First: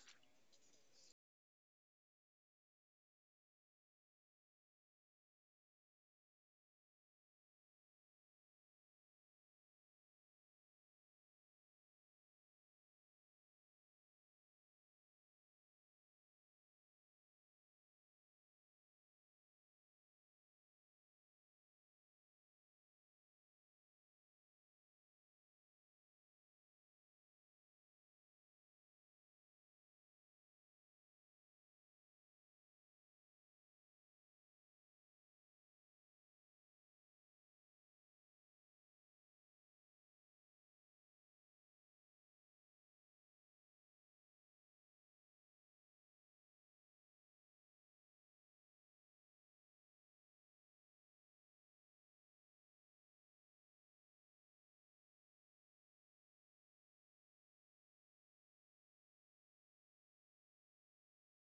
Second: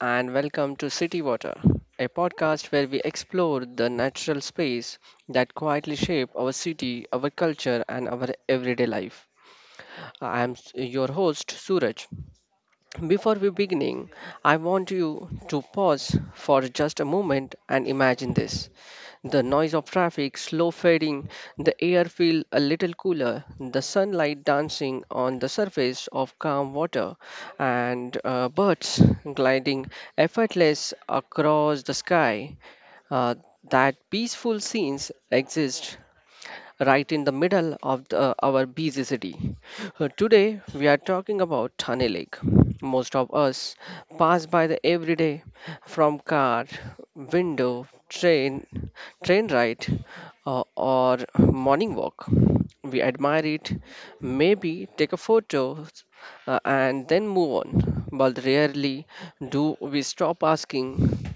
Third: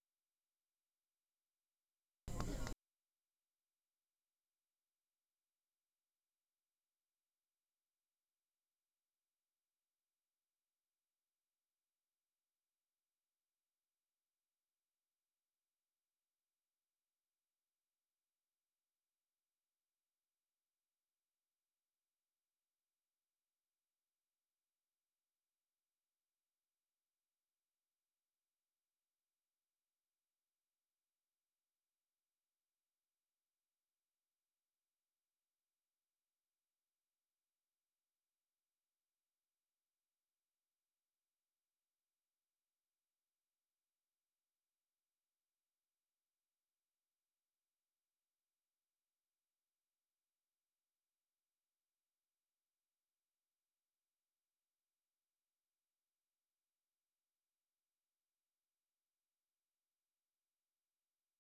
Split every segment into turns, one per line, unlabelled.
and welcome to City Water, a podcast where we explore the natural space that quietly shape our city, our culture, and our everyday life. I am your host, Suraj. Before we beginning, I want you to pause for just a moment and imagine this. The noise of traffic slow fading, the air feel a little cooler, the sunlight dancing on the surface of calm water, and birds gliding effortless across the sky. Uh, that peaceful scenes exist right in the middle of our busy city. Today, we are talking about Thane Lake. Most of us pass by the every day from car, window, train ride, or morning walk. We admire it, maybe take a photo, and then move on. But rarely do we stop asking,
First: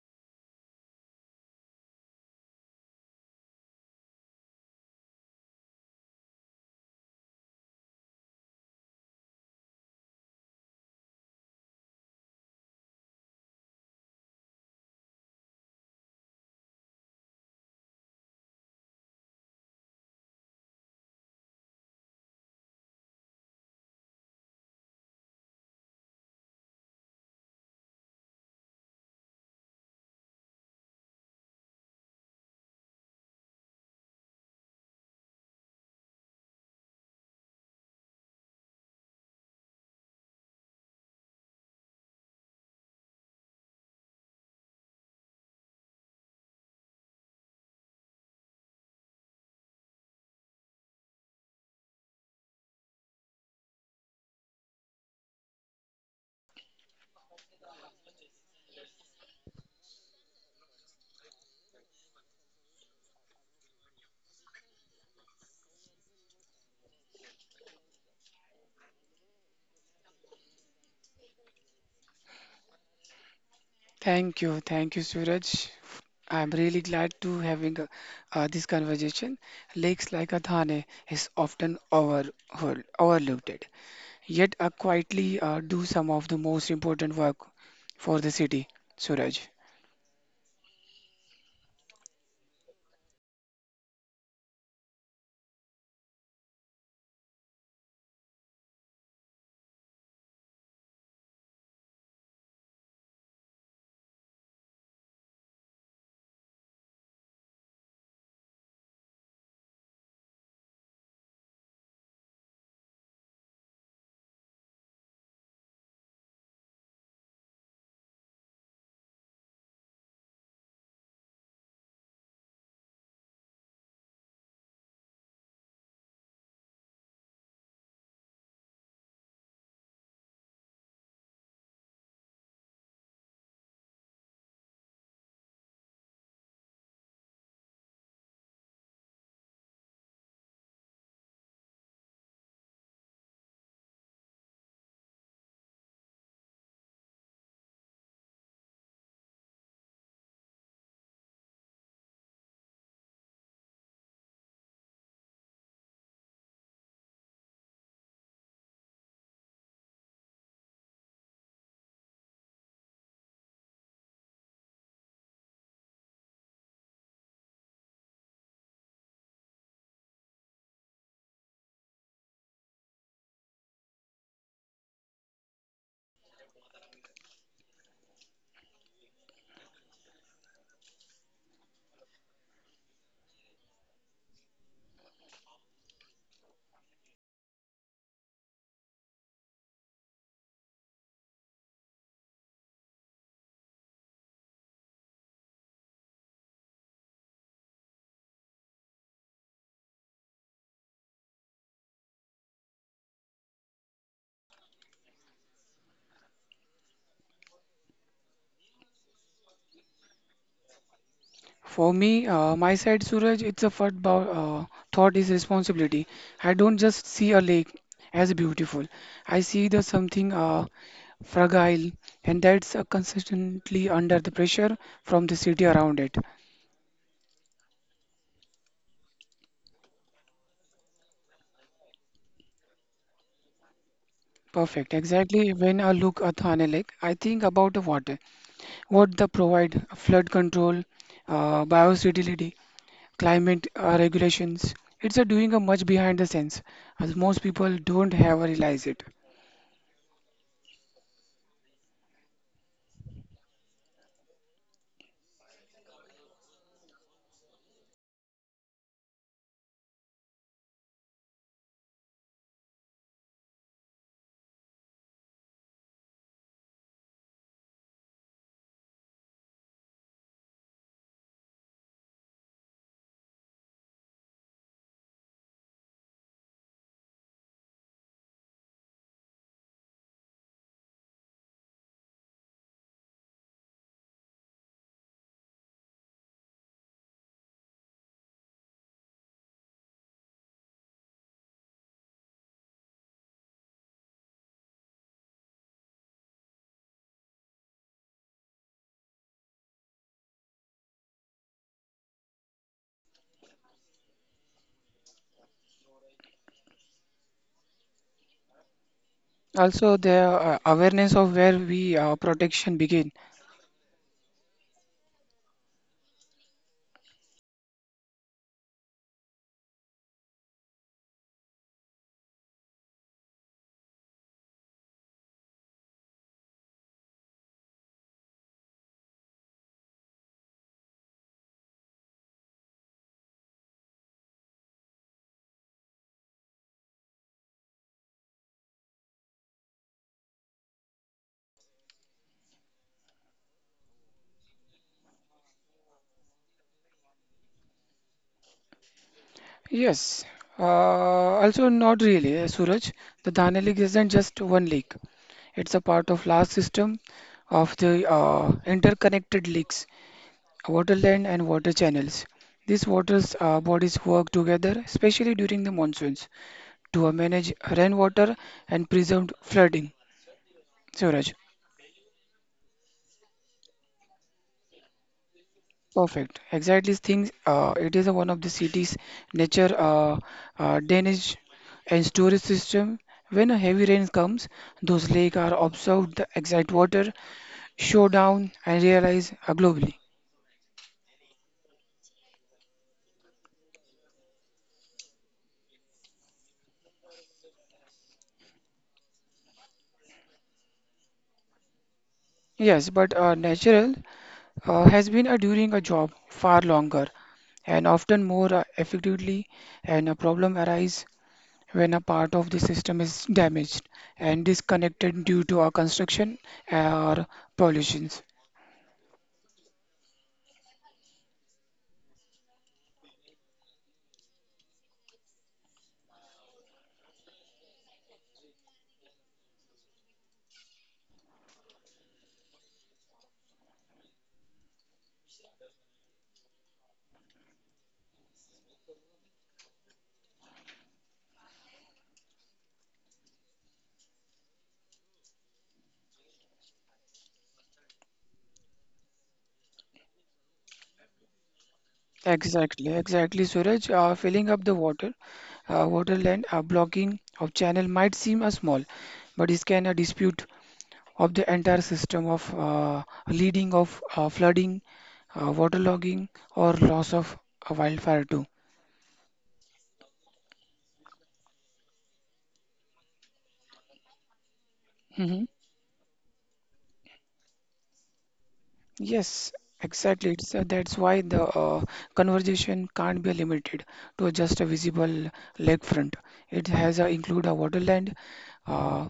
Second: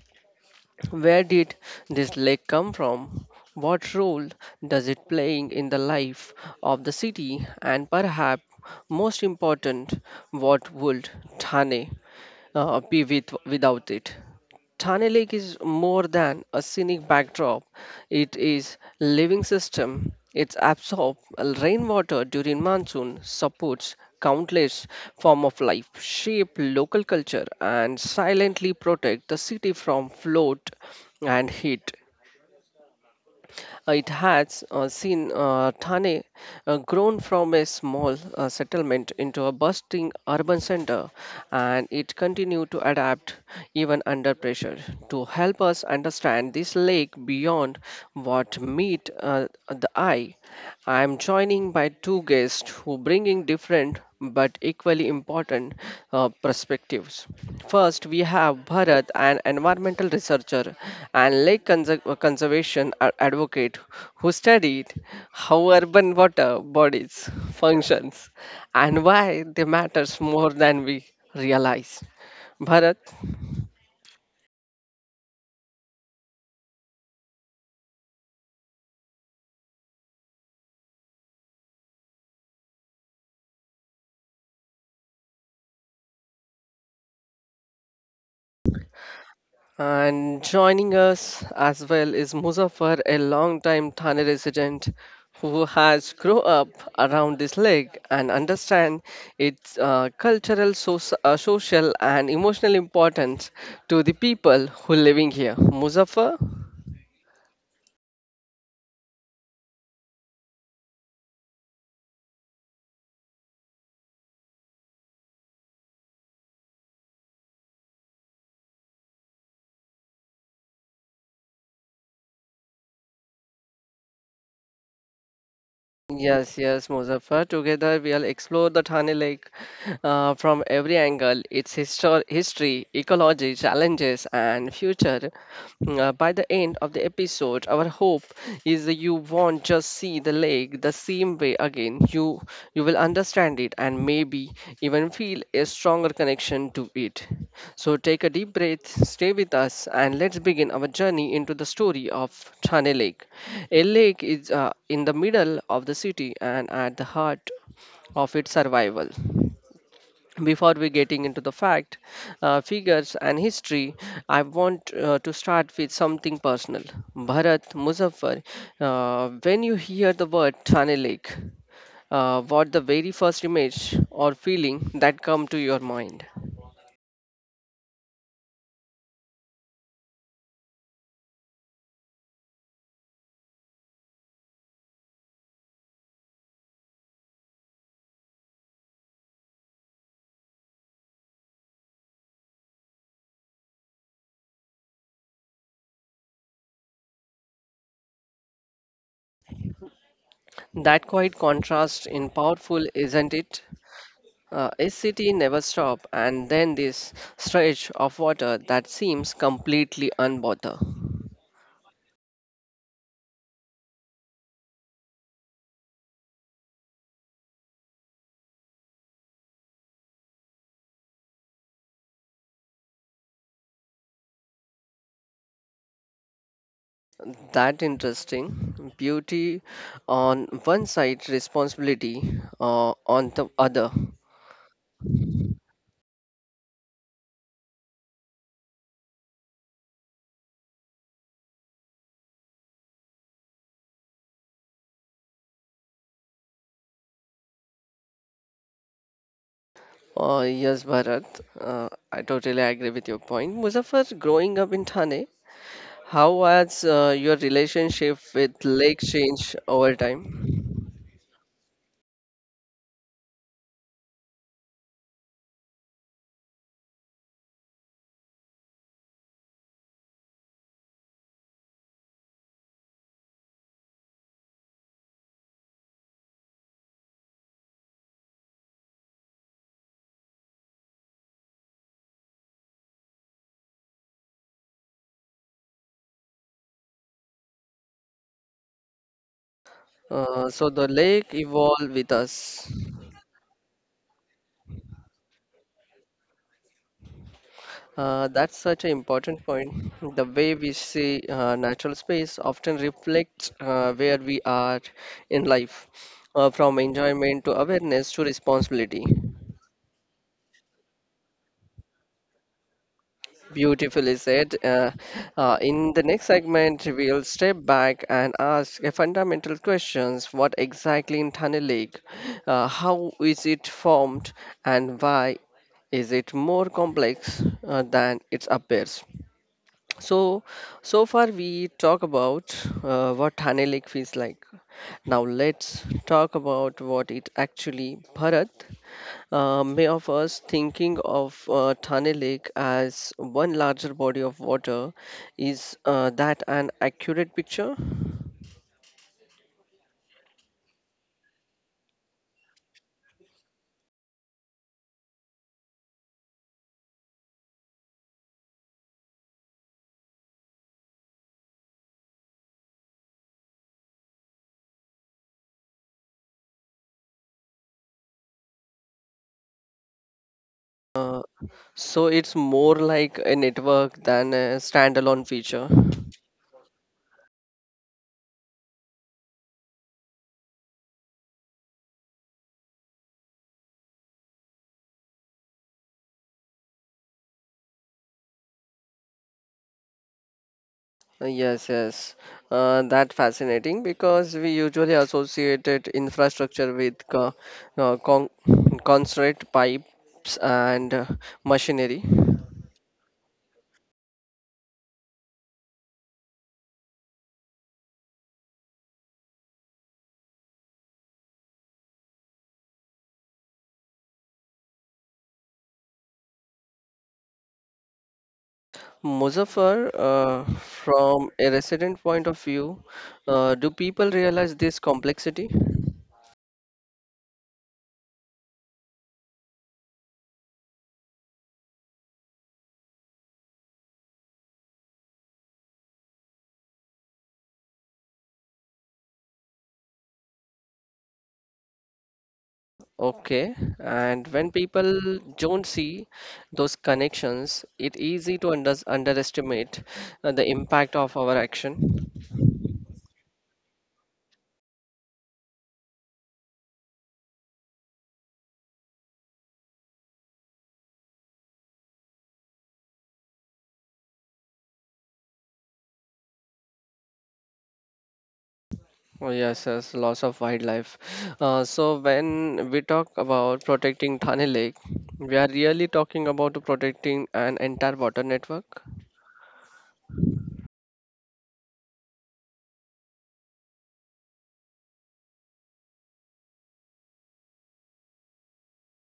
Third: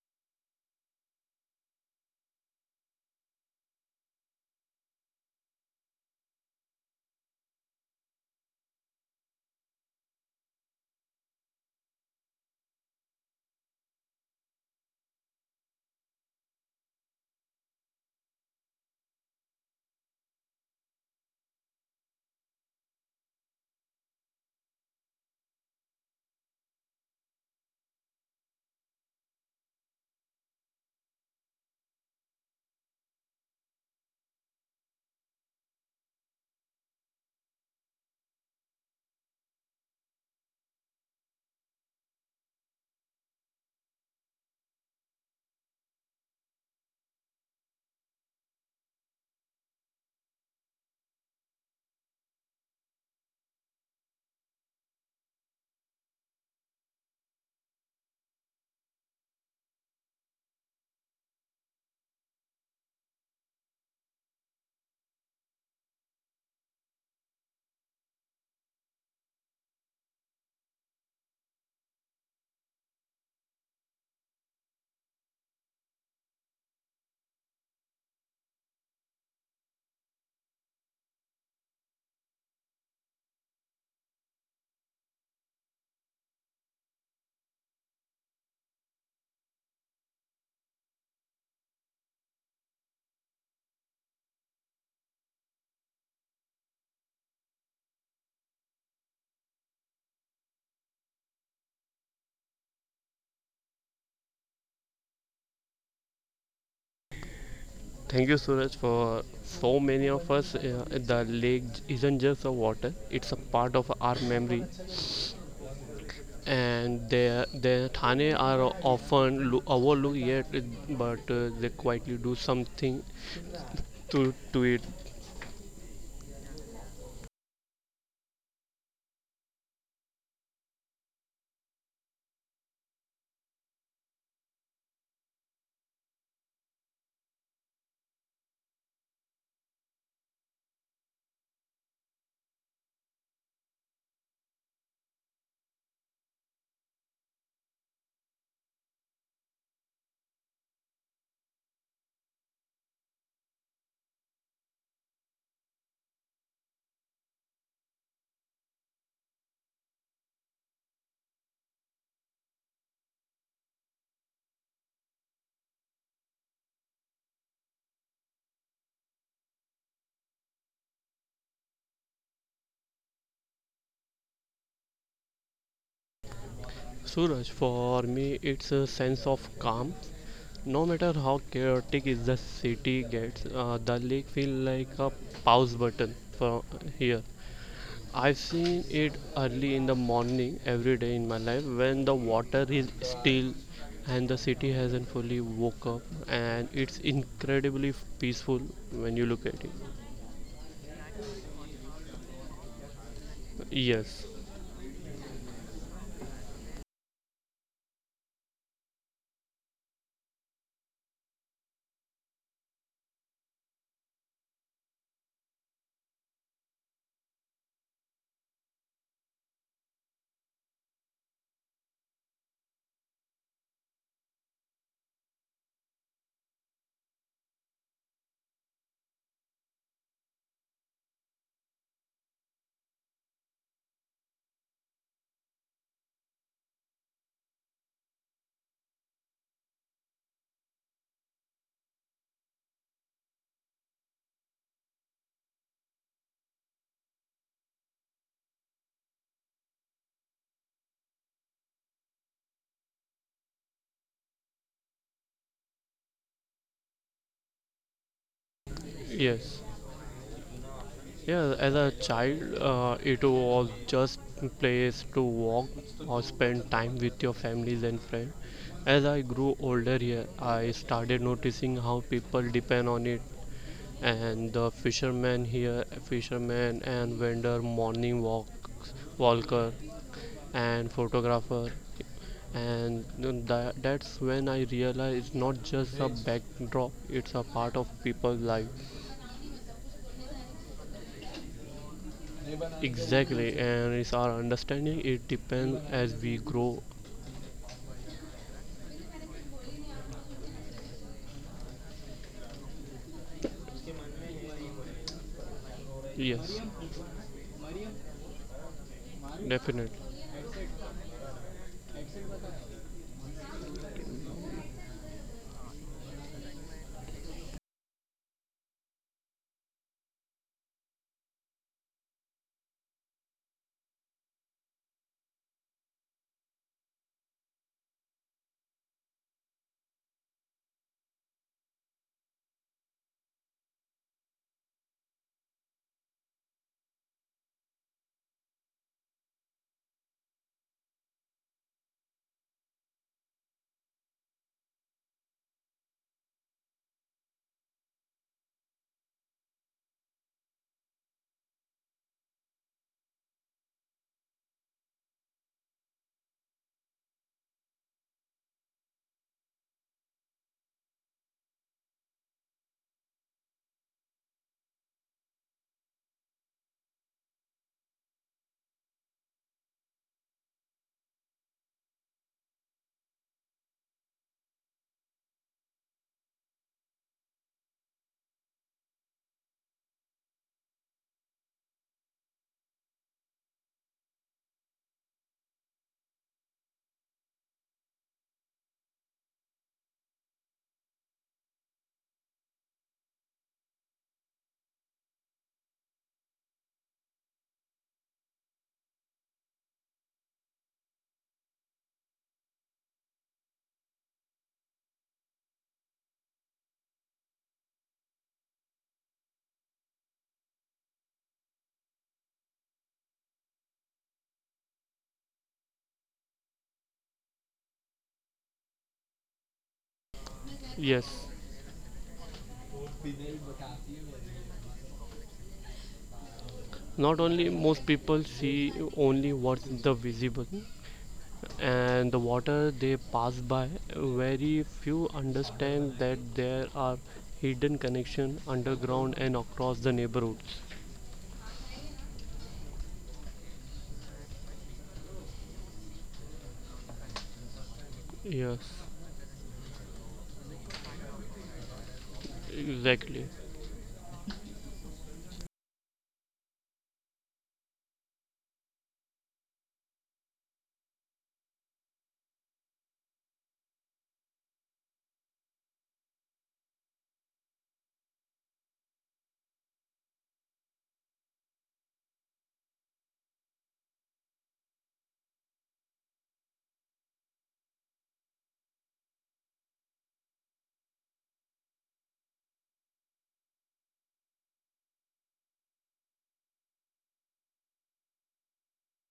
where did this lake come from? What role does it playing in the life of the city? And perhaps most important, what would Thane be without it? Thane Lake is more than a scenic backdrop. It is living system. It absorbs rainwater during monsoon, supports countless form of life, shape local culture, and silently protect the city from flood and heat. It has seen Thane grown from a small settlement into a bustling urban center, and it continued to adapt even under pressure. To help us understand this lake beyond what meet the eye, I'm joining by two guests who bringing different but equally important perspectives. First, we have Bharat, an environmental researcher and lake conservation advocate who studied how urban water bodies functions and why they matters more than we realize. Bharat.
Thank you, Suraj. I'm really glad to having this conversation. Lakes like a Thane is overlooked, yet quietly do some of the most important work for the city, Suraj.
And joining us as well is Muzaffar, a longtime Thane resident who has grown up around this lake and understand its cultural, social, and emotional importance to the people who living here. Muzaffar?
Thank you, Suraj, for so many of us. The lake isn't just a water; it's a part of our memory. And the Thane are often overlooked yet, but they quietly do something to to it.
Yes, yes, Muzaffar. Together we'll explore the Thane Lake from every angle, its history, ecology, challenges, and future. By the end of the episode, our hope is that you won't just see the lake the same way again discipline, you will understand it and maybe even feel a stronger connection to it. So take a deep breath, stay with us, and let's begin our journey into the story of Thane Lake. A lake is in the middle of the city and at the heart of its survival. Before we getting into the fact, figures and history, I want to start with something personal. Bharat, Muzaffar, when you hear the word Thane Lake, what the very first image or feeling that come to your mind?
Suraj, for me, it's a sense of calm. No matter how chaotic is the city gets, the lake feels like a pause button for here. I've seen it early in the morning every day in my life when the water is still and the city hasn't fully woke up and it's incredibly peaceful when you look at it.
That quite contrast in powerful, isn't it?
Yes,
A city never stop, and then this stretch of water that seems completely unbothered.
For me, my side, Suraj, it's a thought is responsibility. I don't just see a lake as beautiful. I see the something fragile, and that's consistently under the pressure from the city around it.
That interesting. Beauty on one side, responsibility on the other.
Perfect. Exactly. When I look at Thane Lake, I think about the water, what they provide, flood control, biodiversity, climate regulations. It's a doing a much behind the scenes, as most people don't have realize it.
Yes, Bharat, I totally agree with your point. Muzaffar, growing up in Thane, how has your relationship with lake changed
yes.
over time?
Yeah, as a child, it was just place to walk or spend time with your families and friends. As I grew older here, I started noticing how people depend on it. And the fishermen here, fishermen and vendor, morning walks, walker and photographer. And then that's when I realized it's not just a backdrop, it's a part of people's life.
So the lake evolved with us.
Exactly, and it's our understanding. It depends as we grow.
That's such an important point. The way we see natural space often reflects where we are in life,
Yes,
from enjoyment to awareness to responsibility.
Also,
definitely.
the awareness of where we protection begin.
Beautifully said. In the next segment, we'll step back and ask a fundamental questions: what exactly in Thane Lake? How is it formed, and why is it more complex than it appears? So, so far we talk about what Thane Lake feels like. Now let's talk about what it actually. Bharat, may of us thinking of Thane Lake as one larger body of water, is that an accurate picture?
Yes. Uh, also, not really, Suraj. The Thane Lake isn't just one lake. It's a part of large system of the interconnected lakes waterland and water channels. These water bodies work together, especially during the monsoons, to manage rainwater and preserve flooding.
Uh,
Suraj,
so it's more like a network than a standalone feature.
perfect. Exactly things. It is one of the city's nature drainage and storage system. When a heavy rain comes, those lakes are absorbed the exact water, show down, and realize globally.
Yes, yes. That fascinating because we usually associated infrastructure with co con concrete pipes and machinery.
Yes, but natural has been during a job far longer and often more effectively and a problem arises when a part of the system is damaged and disconnected due to a construction or pollutions.
Muzaffar,
Yes.
from a resident point of view, do people realize this complexity?
Not only most people see only what's the visible, and the water they pass by. Very few understand that there are hidden connection underground and across the neighborhoods.
Okay, and when people don't see those connections, it's easy to
Yes,
underestimate the impact of our action.
Exactly,
exactly.
exactly, Suraj, filling up the water water land blocking of channel might seem a small but it can a dispute of the entire system of leading of flooding waterlogging or loss of a wildfire too.
Oh, yes, yes, loss of wildlife. So when we talk about protecting Thane Lake, we
Mm-hmm.
are really talking about protecting an entire water network.
Yes, exactly. So that's why the conversation can't be limited to just a visible lakefront. It has include a waterland, uh,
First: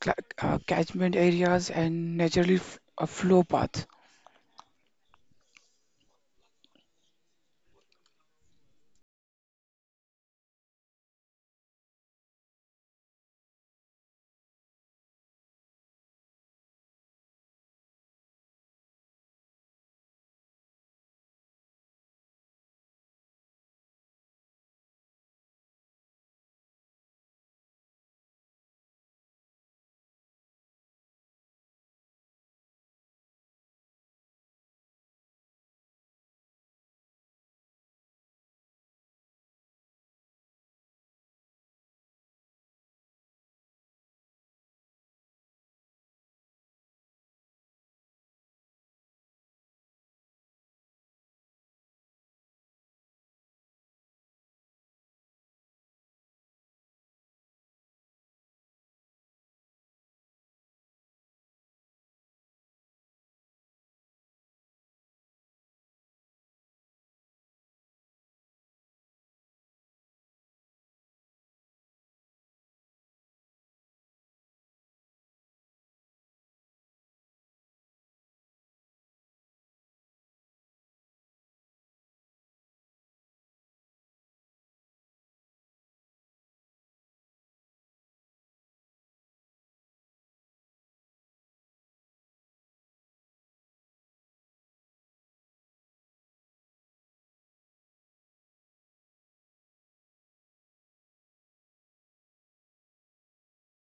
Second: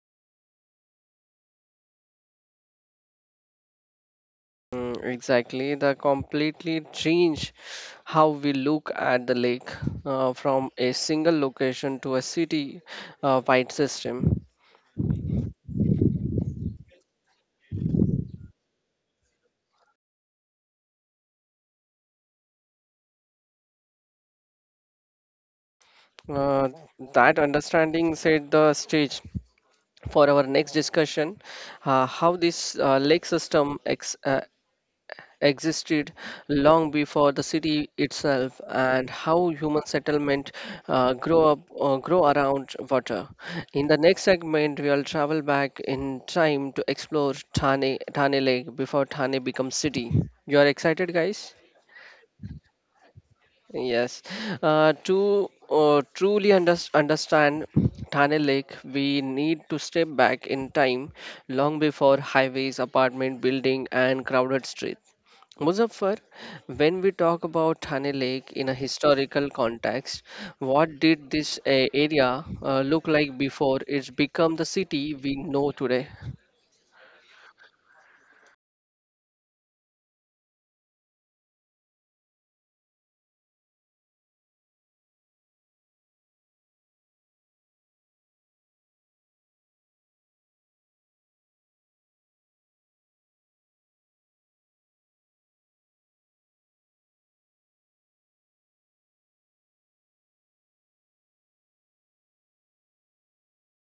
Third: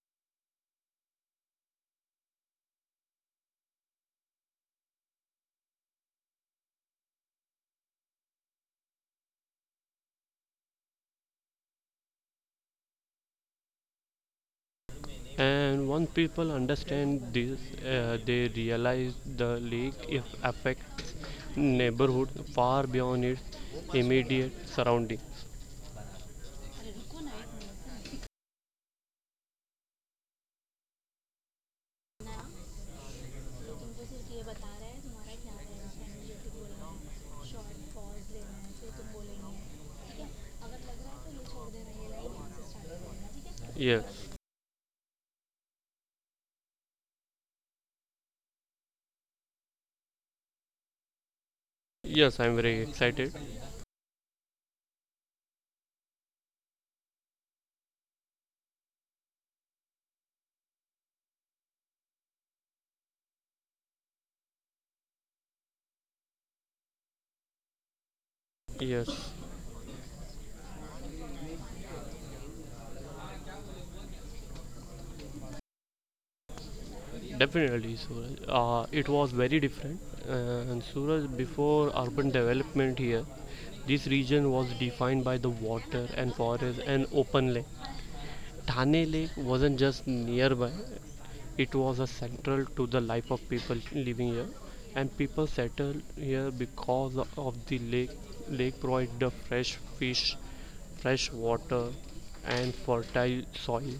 cla catchment areas, and naturally f a flow path.
Mm, exactly, the completely change how we look at the lake, from a single location to a city wide system.
And once people understand this, they realize the leak if affects neighborhood far beyond its immediate surroundings.
Uh, that understanding set the stage for our next discussion, how this lake system existed long before the city itself, and how human settlement grow around water. In the next
Yes,
segment, we'll travel back in time to explore Thane Lake before Thane becomes city. You are excited, guys?
yes, I'm very excited.
Yes, to truly understand Thane Lake, we need to step back in time long before highways, apartment building, and crowded streets. Muzaffar, when we talk about Thane Lake in a
Yes,
historical context, what did this area look like before it's become the city we know today?
definitely, Suraj. It was very different. And Suraj, before urban development here, this region was defined by the water and forest and open land. Thane Lake wasn't just nearby, it was a central to the life of people living here. And people settled here because of the lake. Lake provided the fresh fish, fresh water, and fertile soil,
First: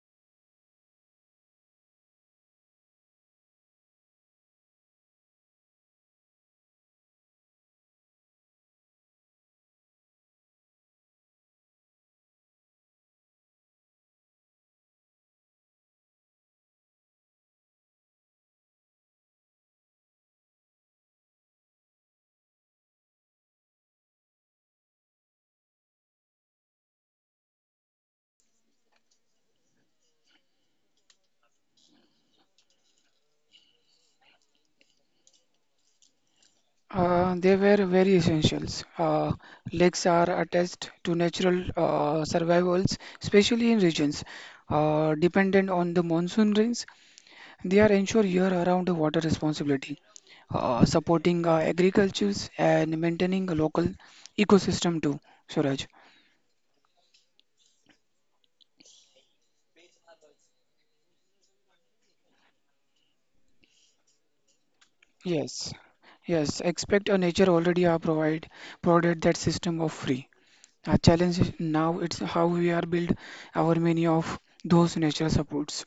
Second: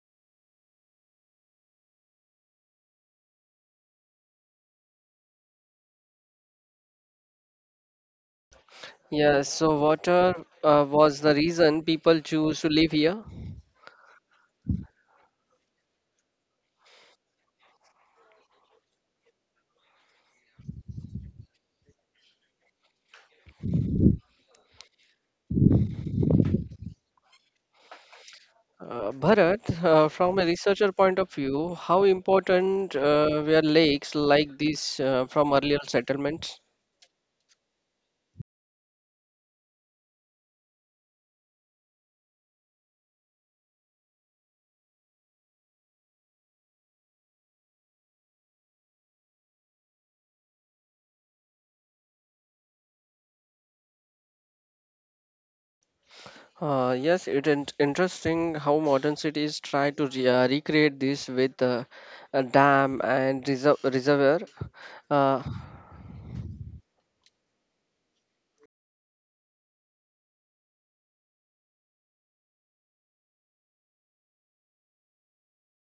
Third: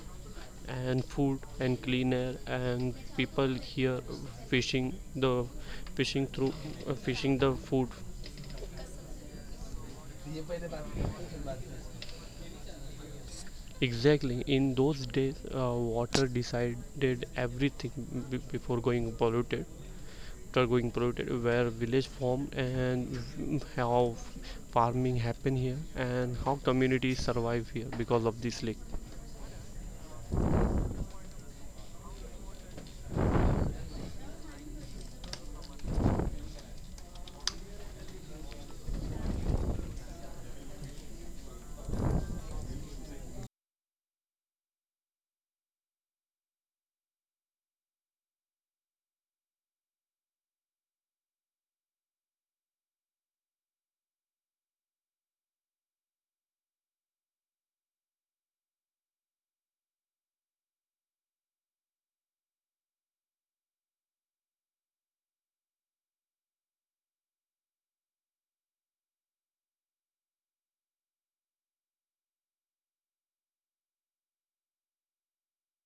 and food and clean air. And people here fishing the fishing through fishing the food.
Yes, so water was the reason people choose to live here.
Exactly. In those days, water decided everything before going polluted after going polluted where village formed and how farming happened here and how communities survive here because of this lake.
Bharat, from a researcher point of view, how important were lakes like these from earlier settlements?
They were very essentials. Lakes are attached to natural survivals, especially in regions dependent on the monsoon rains. They are ensure year-round water responsibility, supporting agricultures and maintaining a local ecosystem too, Suraj.
Yes, it is interesting how modern cities try to re recreate this with a dam and reservoir. Uh,
Yes, yes. Expect a nature already are provided that system of free. Our challenge is now it's how we are build our many of those nature supports.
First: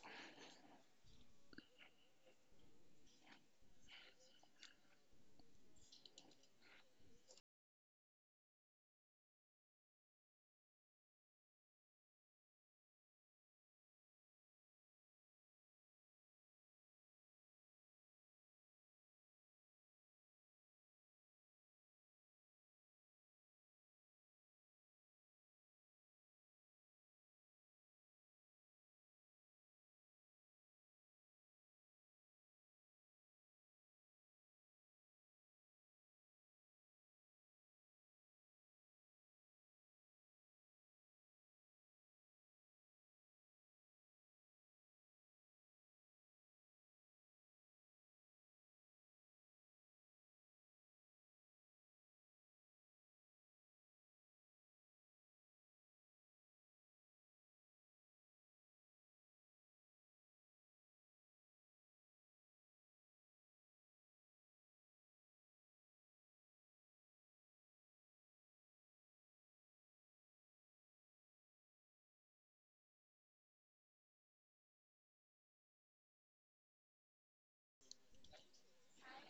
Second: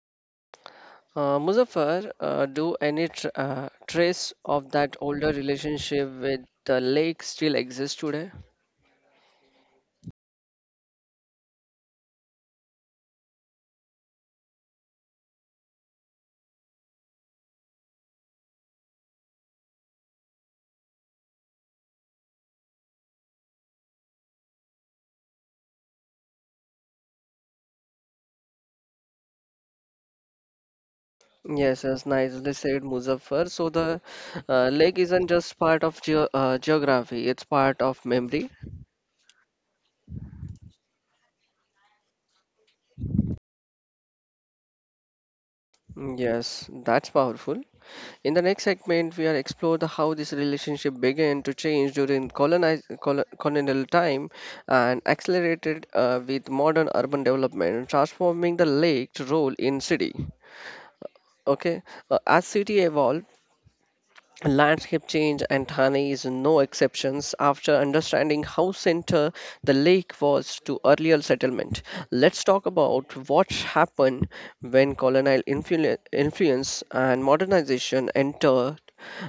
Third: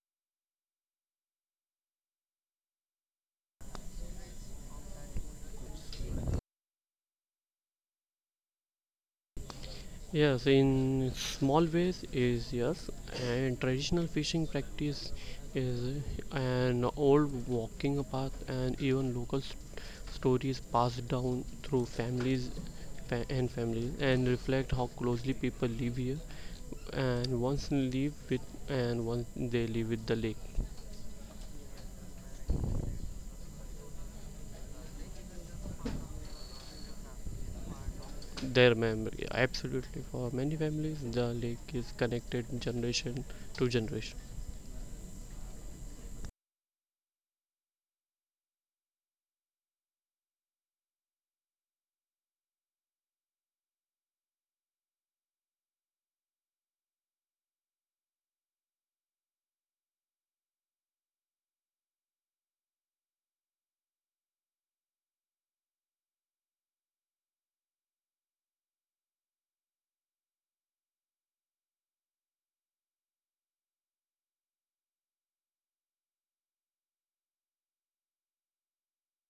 Muzaffar, do any tr trace of that older relationship with the lake still exist today?
Yes in small ways is yes and traditional fishing practice is an old walking path and even local stories passed down through families and families and reflect how closely people live here and once live with and once they live with the lake.
Yes, yes, nicely said, Muzaffar. So the lake isn't just part of geography, it's part of memory.
Their memory, absolutely. For many families, the lake is connected generation to generation.
Mm, yes, that's powerful. In the next segment, we are explore the how this relationship began to change during colonial time and accelerated with modern urban development, transforming the lake's role in city. Okay, as city evolved, landscape change and Thane is no exceptions. After understanding how center the lake was to earlier settlement, let's talk about what happened when colonial influence and modernization entered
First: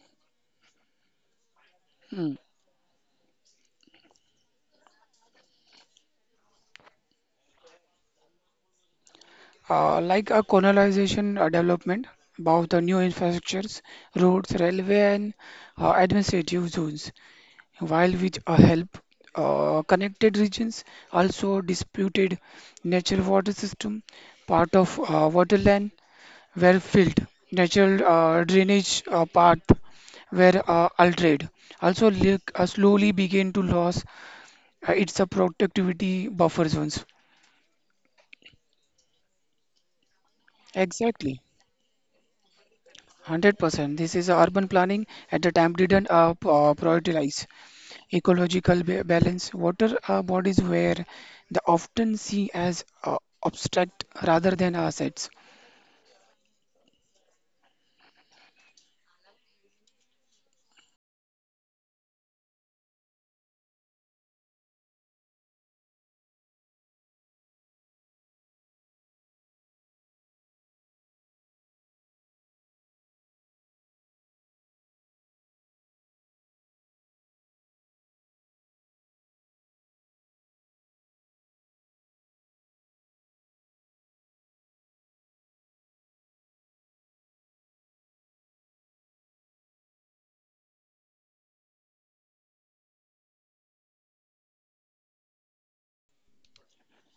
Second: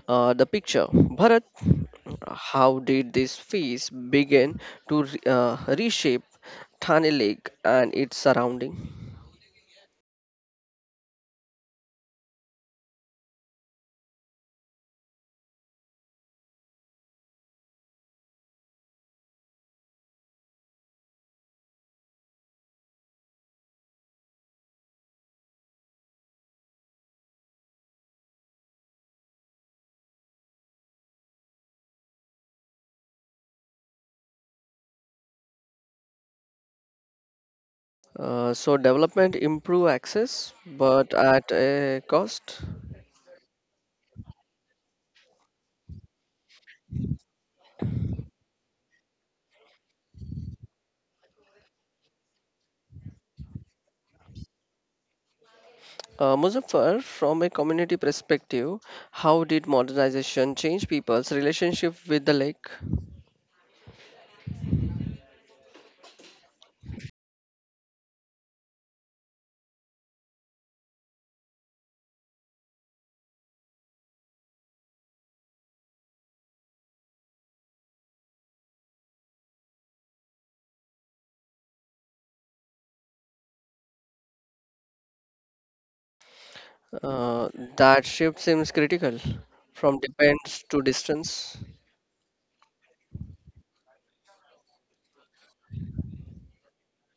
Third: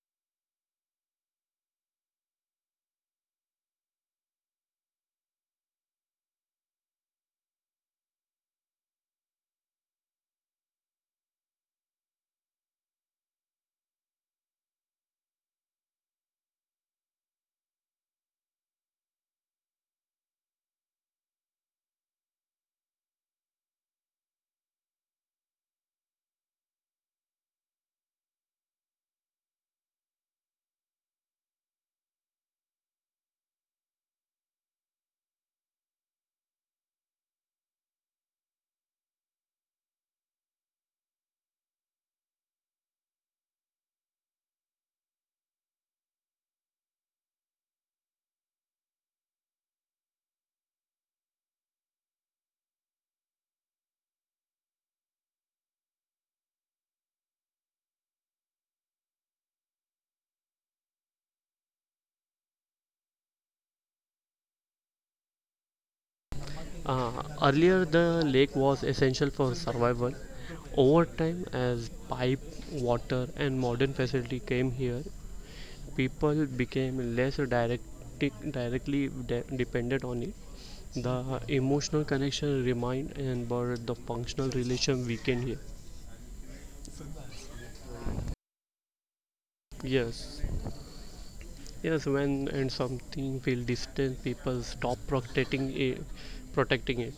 the picture. Bharat,
Hmm.
how did this phase begin to reshape Thane Lake and its surrounding?
Like a colonization development about the new infrastructures, roads, railway, and administrative zones. While with a help, connected regions also disputed natural water system, part of waterland were filled, natural drainage path were altered. Also, lake slowly began to lose its productivity buffer zones.
So development improved access, but
Exactly,
at a cost.
100%. This is urban planning at the time didn't prioritize. Ecological balance. Water are bodies where the often see as abstract rather than assets.
Muzaffar, from a community perspective, how did modernization change people's relationship with the lake?
Earlier, the lake was essential for survival. Over time, as pipe, water, and modern facility came here, people became directly dependent on it. The emotional connection remained, and but the functional relation weakened here.
Uh, that shift seems critical, from
Yes,
dependence to distance.
yes, when and something feel distant, people stop protecting it.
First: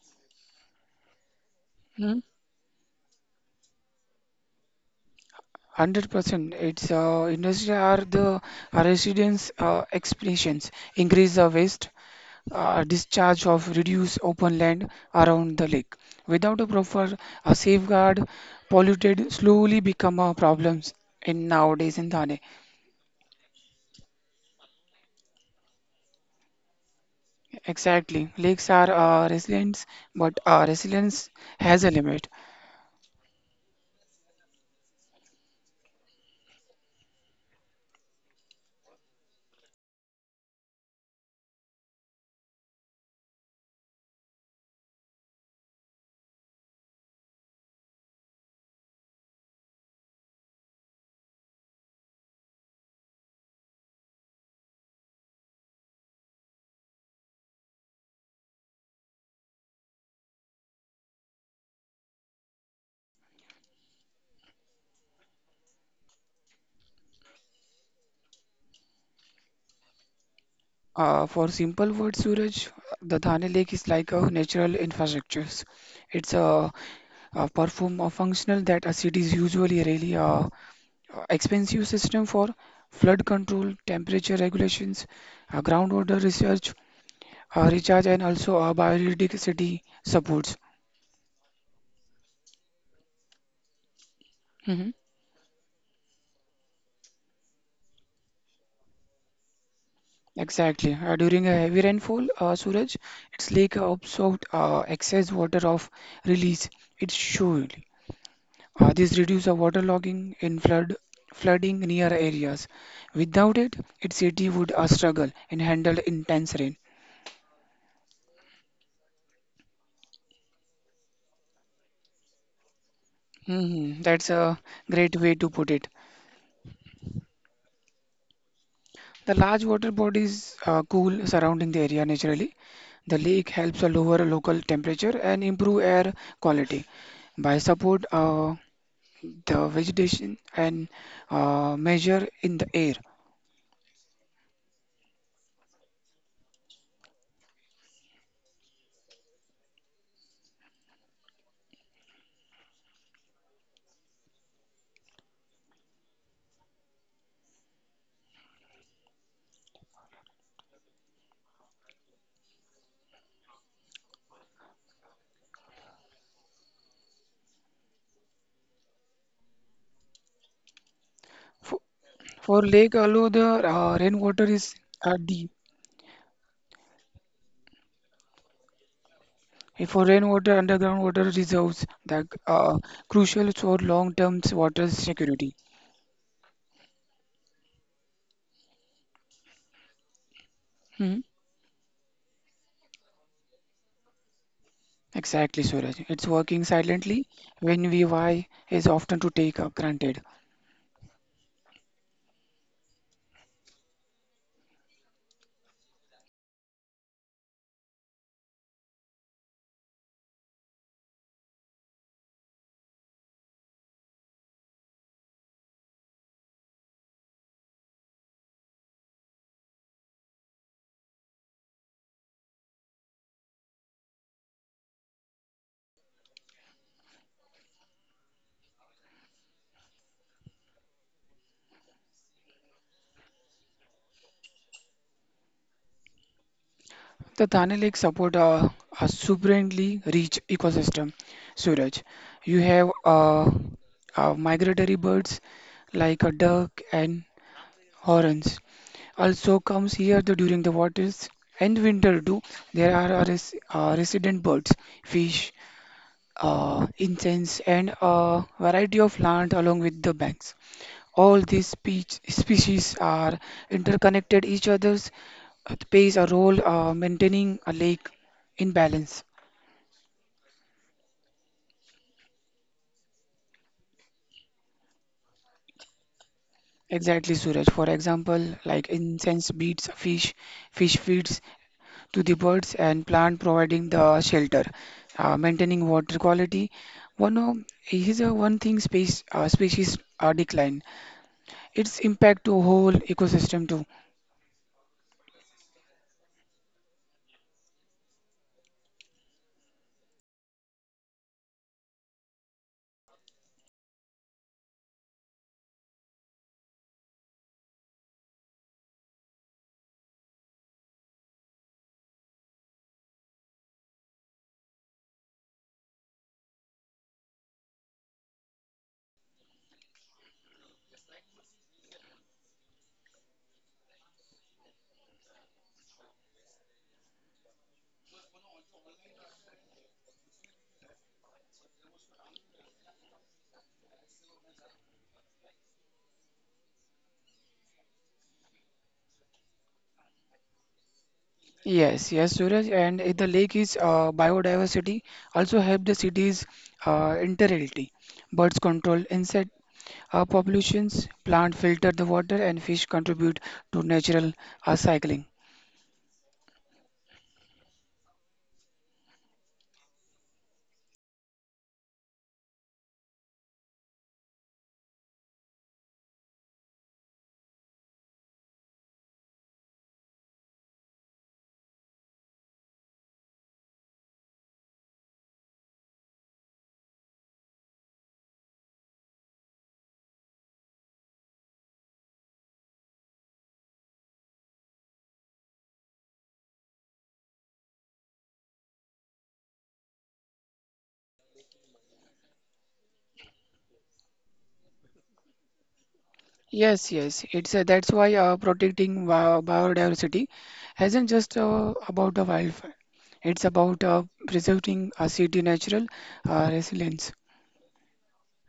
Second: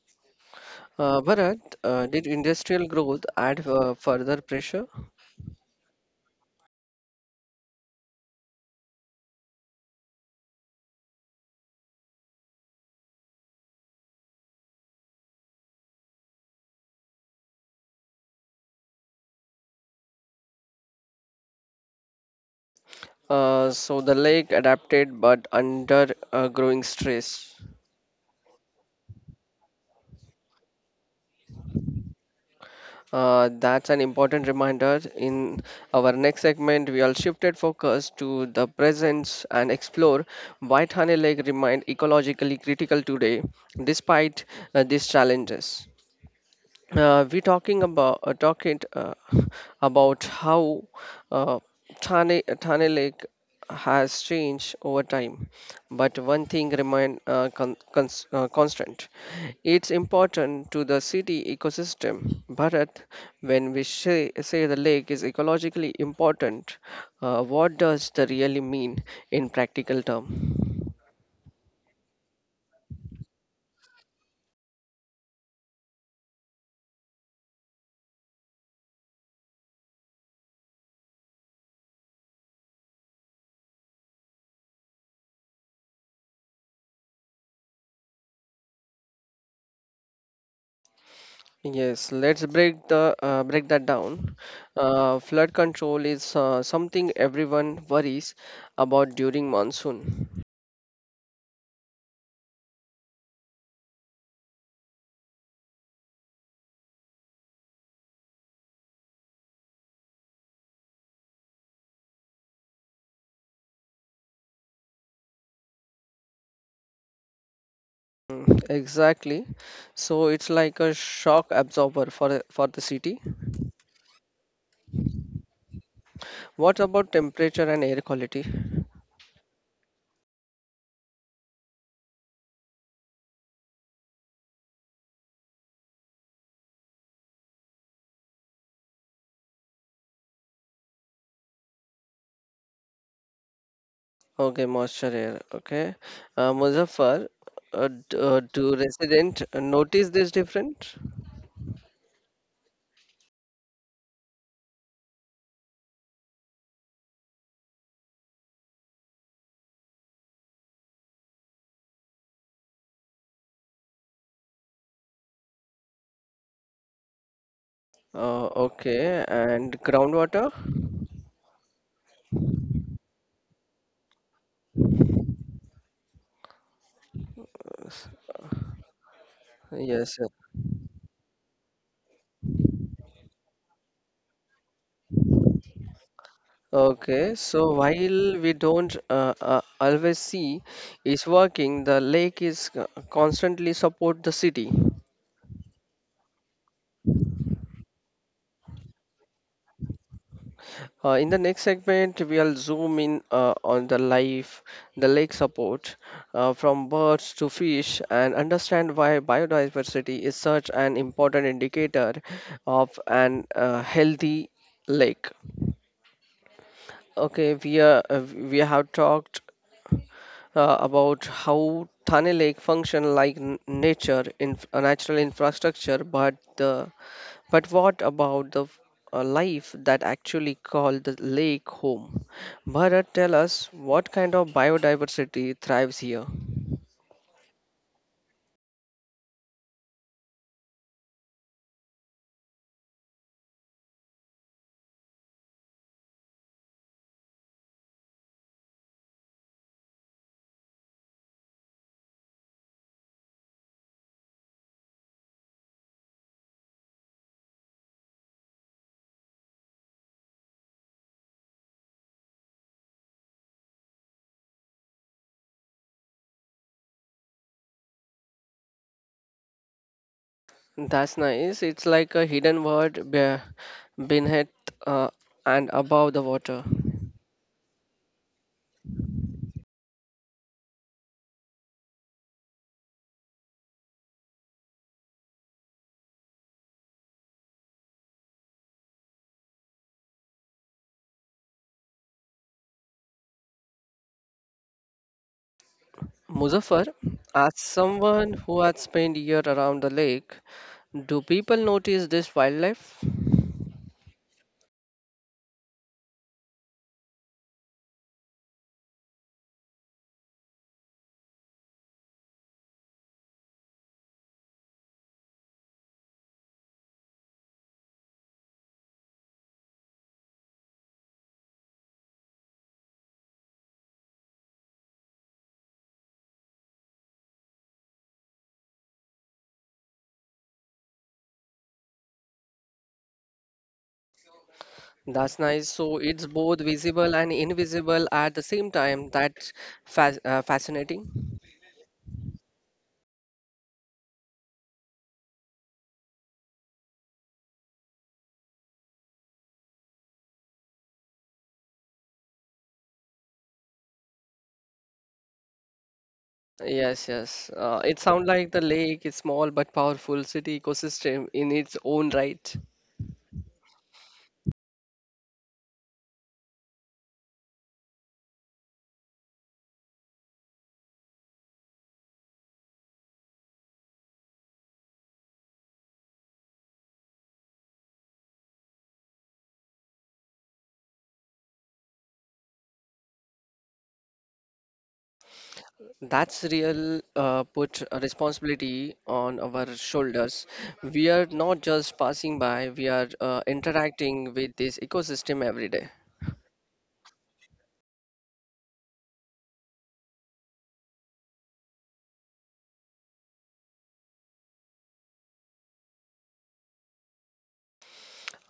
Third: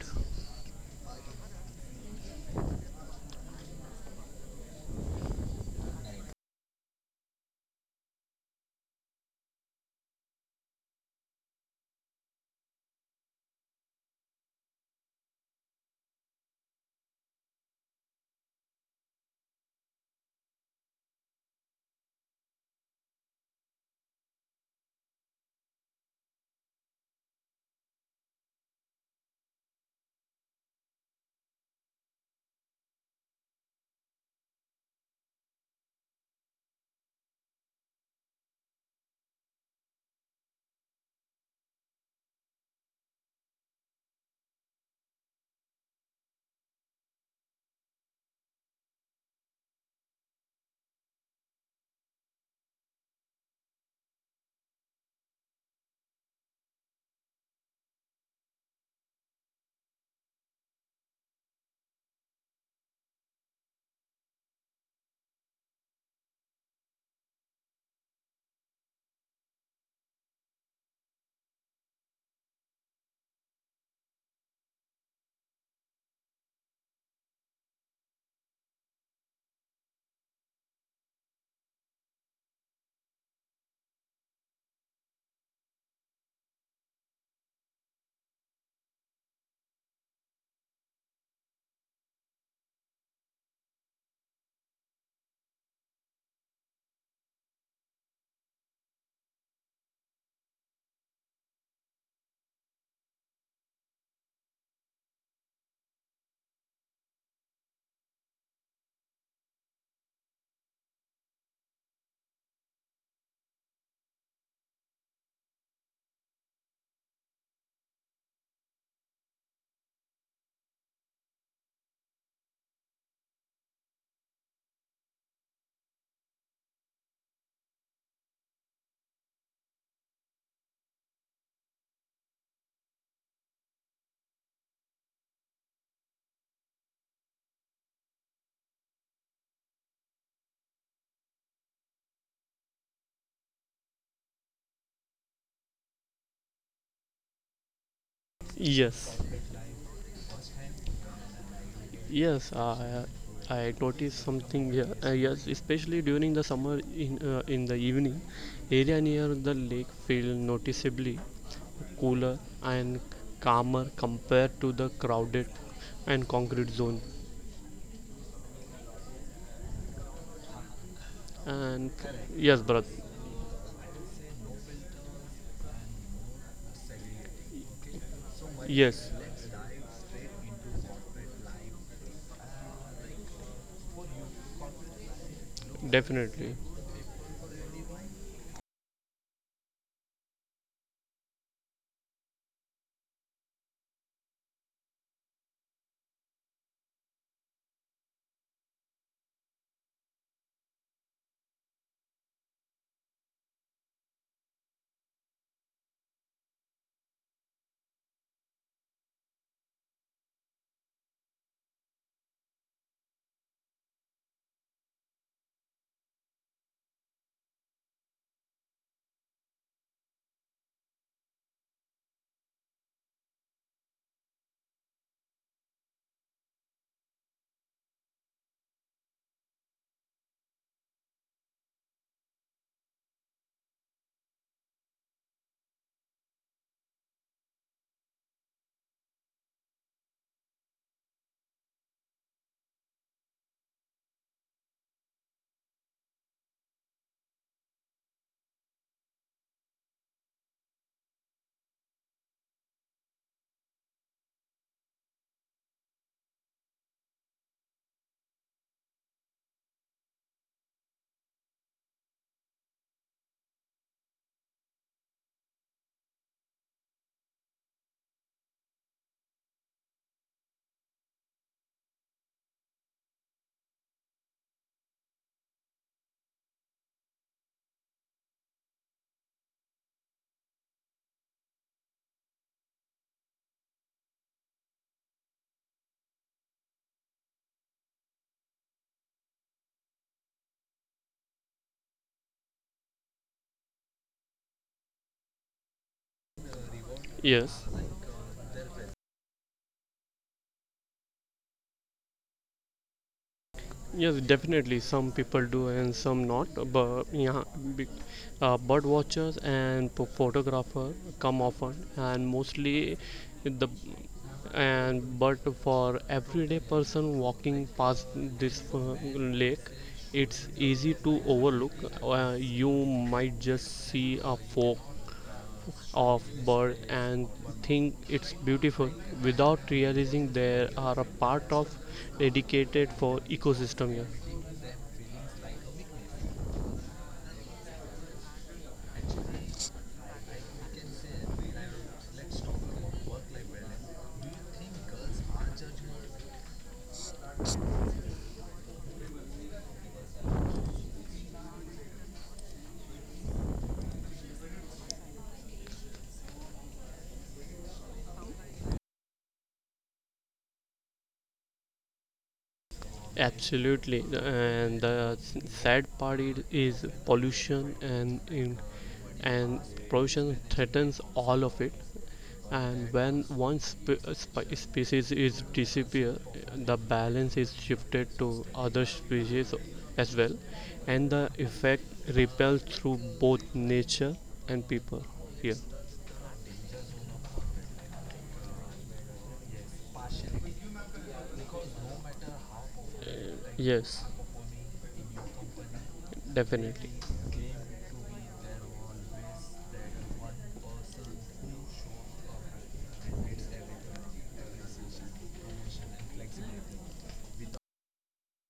Bharat,
Hmm?
did industrial growth add further pressure?
100% it's industry are the are residents' explanations increase the waste discharge of reduce open land around the lake without a proper safeguard polluted slowly become a problems in nowadays in Thane.
So the lake adapted but under growing stress.
Exactly lakes are resilient but resilience has a limit.
That's an important reminder. In our next segment, we will shifted focus to the presence and explore why Thane Lake remained ecologically critical today, despite these challenges we talking about talking about how uh, Thane Lake has changed over time, but one thing remain constant. It's important to the city ecosystem, Bharat. When we say the lake is ecologically important, what does the really mean in practical term?
For simple word Suraj, the Thane Lake is like a natural infrastructure. It's a perform a functional that a city is usually really expensive system for flood control, temperature regulations, groundwater research, recharge, and also biodiversity supports.
Yes, let's break that down.
Hmm.
Flood control is something everyone worries about during monsoon.
Exactly. During a heavy rainfall, Suraj, it's like absorbed excess water of release. It's shown. This reduces waterlogging in flooding near areas. Without it, its city would struggle and handle intense rain.
Mm, exactly. So it's like a shock absorber for the city.
Hmm. That's a great way to put it.
What about temperature and air quality?
The large water bodies cool surrounding the area naturally. The lake helps a lower local temperature and improve air quality by support the vegetation and measure in the air.
Okay, moisture air. Okay, Muzaffar, do
Yes,
resident notice this different?
yes, I noticed something here. Yes, especially during the summer in the evening, area near the lake feel noticeably cooler and calmer compared to the crowded and concrete zone.
Okay, and groundwater?
For,
And
for
yes, brother.
lake, although the rainwater is deep,
Yes,
if for
Yes, yes.
rainwater, underground water reserves that are crucial for long-term water security.
definitely.
Okay, so while we don't always see
Hmm.
is working, the lake is constantly support the city.
Exactly, Suraj. It's working silently when VY is often to take granted.
In the next segment, we'll zoom in on the life, the lake support, from birds to fish, and understand why biodiversity is such an important indicator of an healthy lake. Okay, we have talked about how Thane Lake function like nature in a natural infrastructure, but the but what about the life that actually called the lake home? Bharat, tell us what kind of biodiversity thrives here.
The Thane Lake support a supremely rich ecosystem, Suraj. You have migratory birds like a duck and horns also comes here the, during the waters and winter too. There are a resident birds fish incense, and a variety of plants along with the banks. All these species are interconnected each other's plays a role maintaining a lake in balance.
That's nice. It's like a hidden word beneath uh, and above the water.
Exactly, Suraj. For example, like incense feeds fish, fish feeds to the birds, and plant providing the shelter, maintaining water quality. One of is a one thing space species decline. Its impact to whole ecosystem too.
Muzaffar, as
Yes.
someone who has spent year around the lake, do people notice this wildlife?
Yes, definitely. Some people do and some not. But yeah, be- bird watchers and photographer come often, and mostly the and but for everyday person walking past this lake, it's easy to overlook. You might just see a fork of bird and think it's beautiful without realizing there are a part of dedicated for ecosystem here.
That's nice. So it's both visible and invisible at the same time. That's fascinating.
Yes, yes, Suraj, and if the lake is biodiversity also help the city's interality. Birds control insect populations, plant filter the water, and fish contribute to natural cycling.
Yes, yes. It sounds like the lake is small but powerful city ecosystem in its own right.
Absolutely, and the sad part is pollution and pollution threatens all of it. And when one species is disappear, the balance is shifted to other species as well, and the effect repels through both nature and people. Yeah.
That's real put a responsibility on our shoulders. We are not just passing by, we are
Yes,
interacting with this ecosystem every day.
definitely.
Yes, yes, it's that's why protecting biodiversity isn't just about the wildfire. It's about preserving a city natural resilience.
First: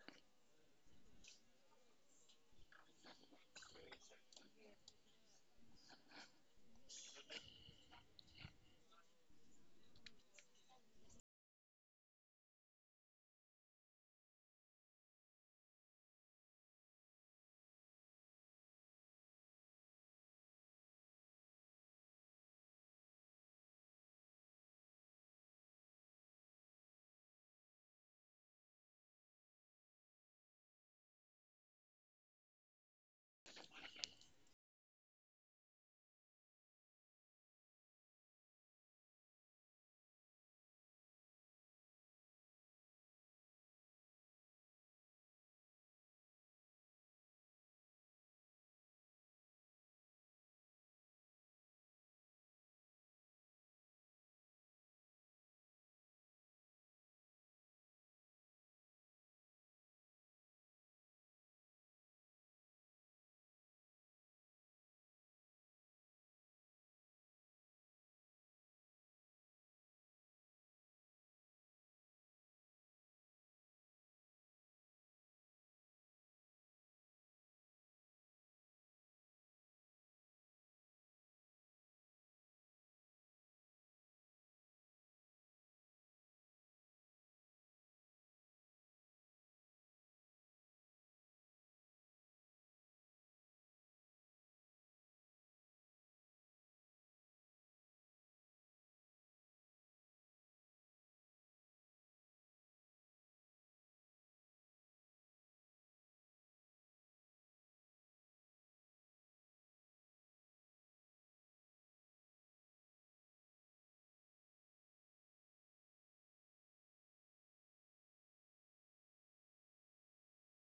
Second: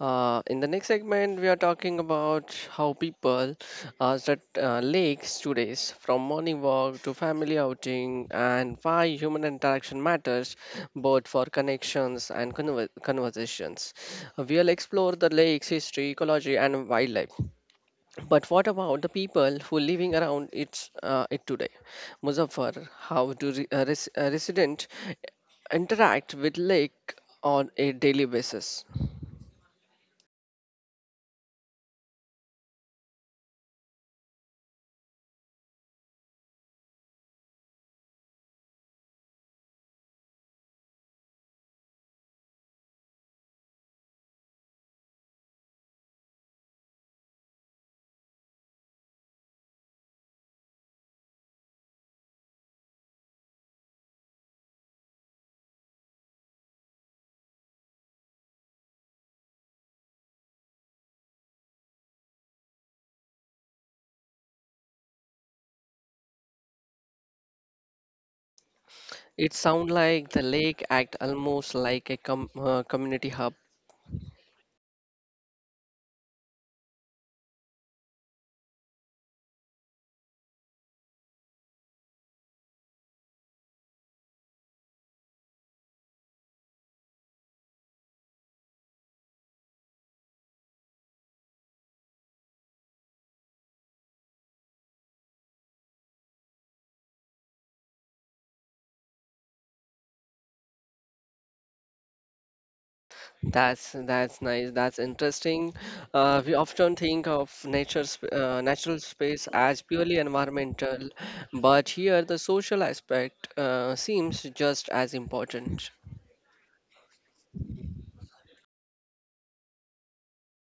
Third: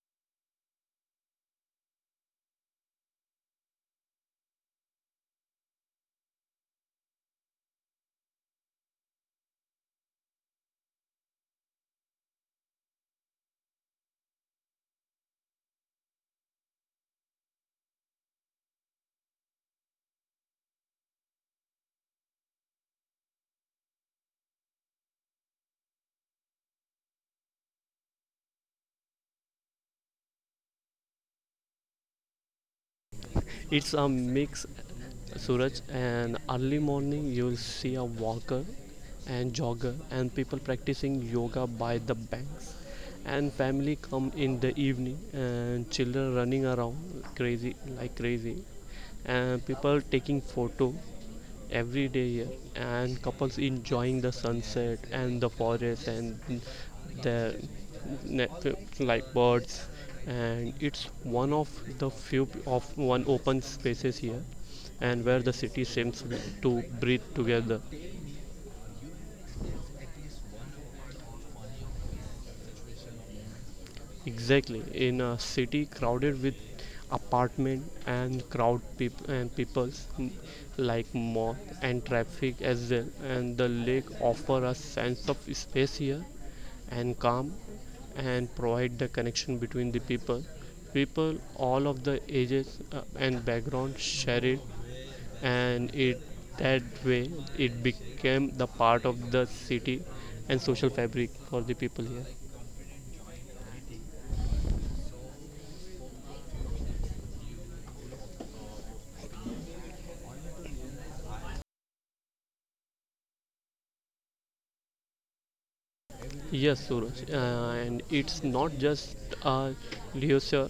In the next segment, we are talking about how people are at lakes today, from morning walk to family outing, and why human interaction matters both for connections and conversations. We'll explore the lake's history, ecology, and wildlife. But what about the people who are living around its it today? Muzaffar, how do resident interact with lake on a daily basis?
It's a mix, Suraj. And early morning, you'll see a walker and jogger, and people practicing yoga by the banks. And family come in the evening, and children running around crazy like crazy, and people taking photo every day here, and couples enjoying the sunset and the forest and the ne- like birds and it's one of the few p- of one open spaces here and where the city seems to breathe together.
It sound like the lake act almost like a community hub.
Exactly in a city crowded with apartment and and peoples, mm, like mall and traffic as well and the lake offer a sense of space here and calm and provide the connection between the people people all of the ages and background share it and it that way it became the part of the city and social fabric for the people here.
That's nice. That's interesting. We often think of nature natural space as purely environmental, but here the social aspect seems just as important.
Yes, Suraj, and it's not just a leisure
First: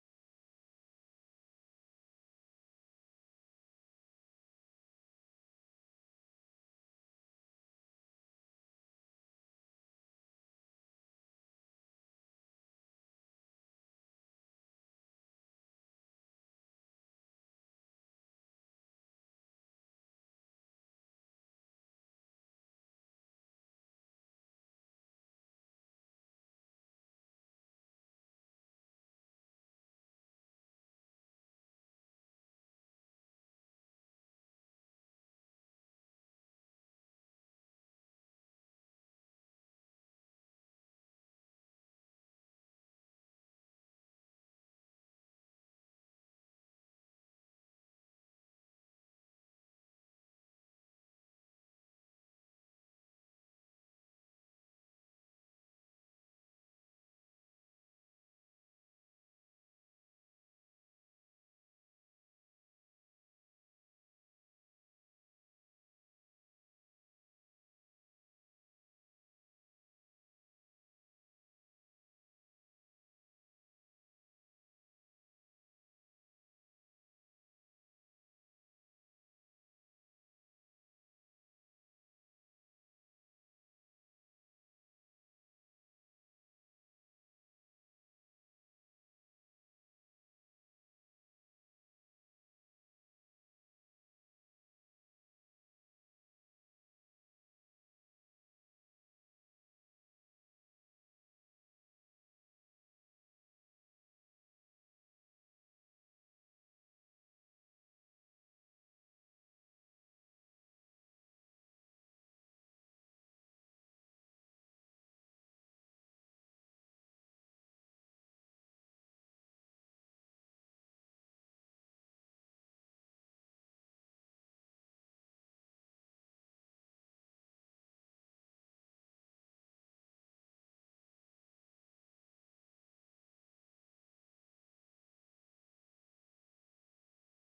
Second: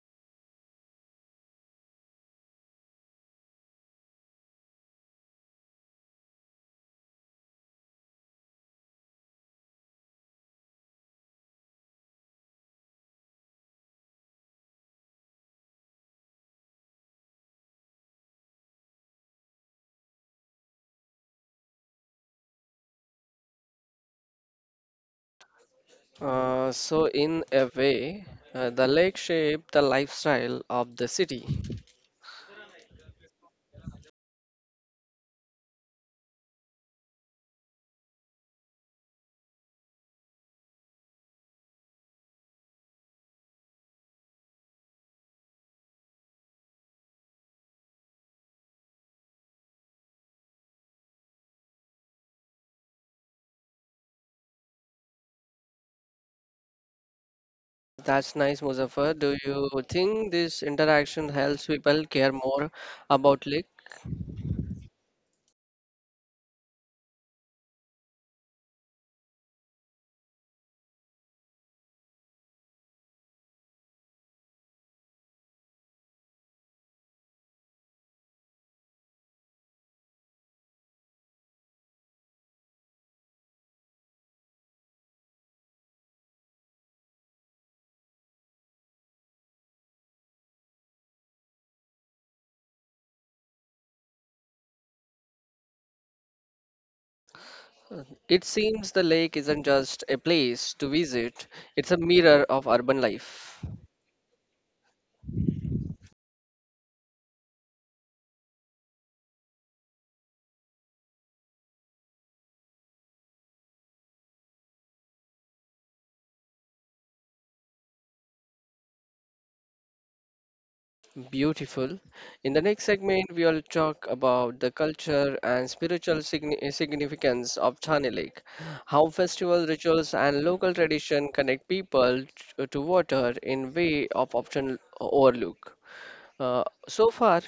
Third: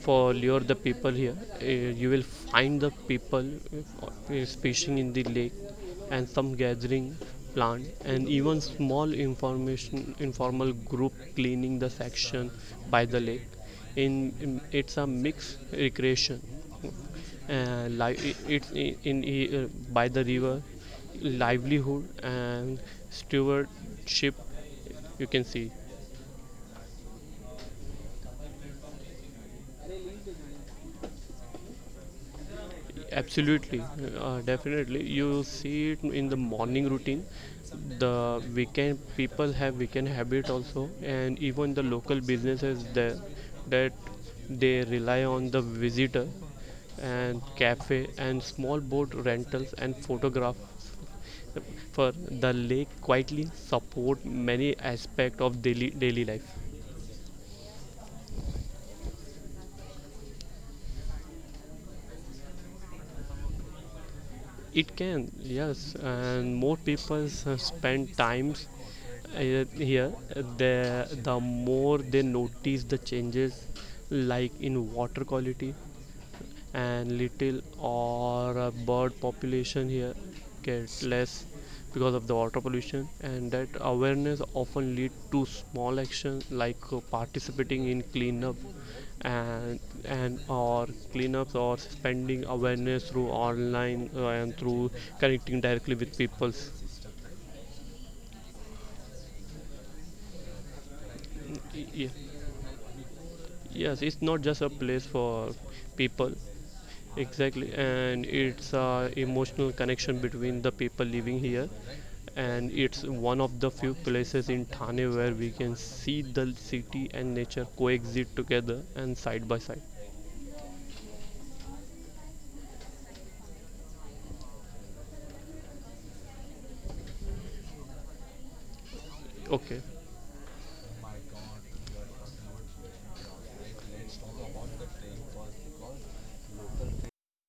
for lure the people here. Uh, you will find the people fishing in the lake and some gathering plant and even small information informal group cleaning the section by the lake. In, it's a mixed recreation. Li- it, it's it, in By the river livelihood and stewardship you can see.
So in a way, the lake shaped the lifestyle of the city.
Absolutely, definitely. You see it in the morning routine. The weekend people have weekend habit also, and even the local businesses there that they rely on the visitor and cafe and small boat rentals and photographs for the lake quietly support many aspect of daily life.
That's nice, Muzaffar. Do you think this interaction helps people care more about lake?
It can, yes, and more people spend times uh, here. The more they notice the changes, like in water quality, and little or a bird population here get less because of the water pollution and that awareness often lead to small actions like participating in cleanup and or cleanups or spending awareness through online and through connecting directly with people.
It seems the lake isn't just a place to visit, it's a mirror of urban life.
Yes, it's not just a place for people. Exactly, and it's a emotional connection between the people living here, and it's one of the few places in Thane where we can see the city and nature coexist together and side by side.
Beautiful. In the next segment, we will talk about the culture and spiritual significance of Thane Lake, how festival
Okay,
rituals and local tradition connect people to water in way of often overlook. So far,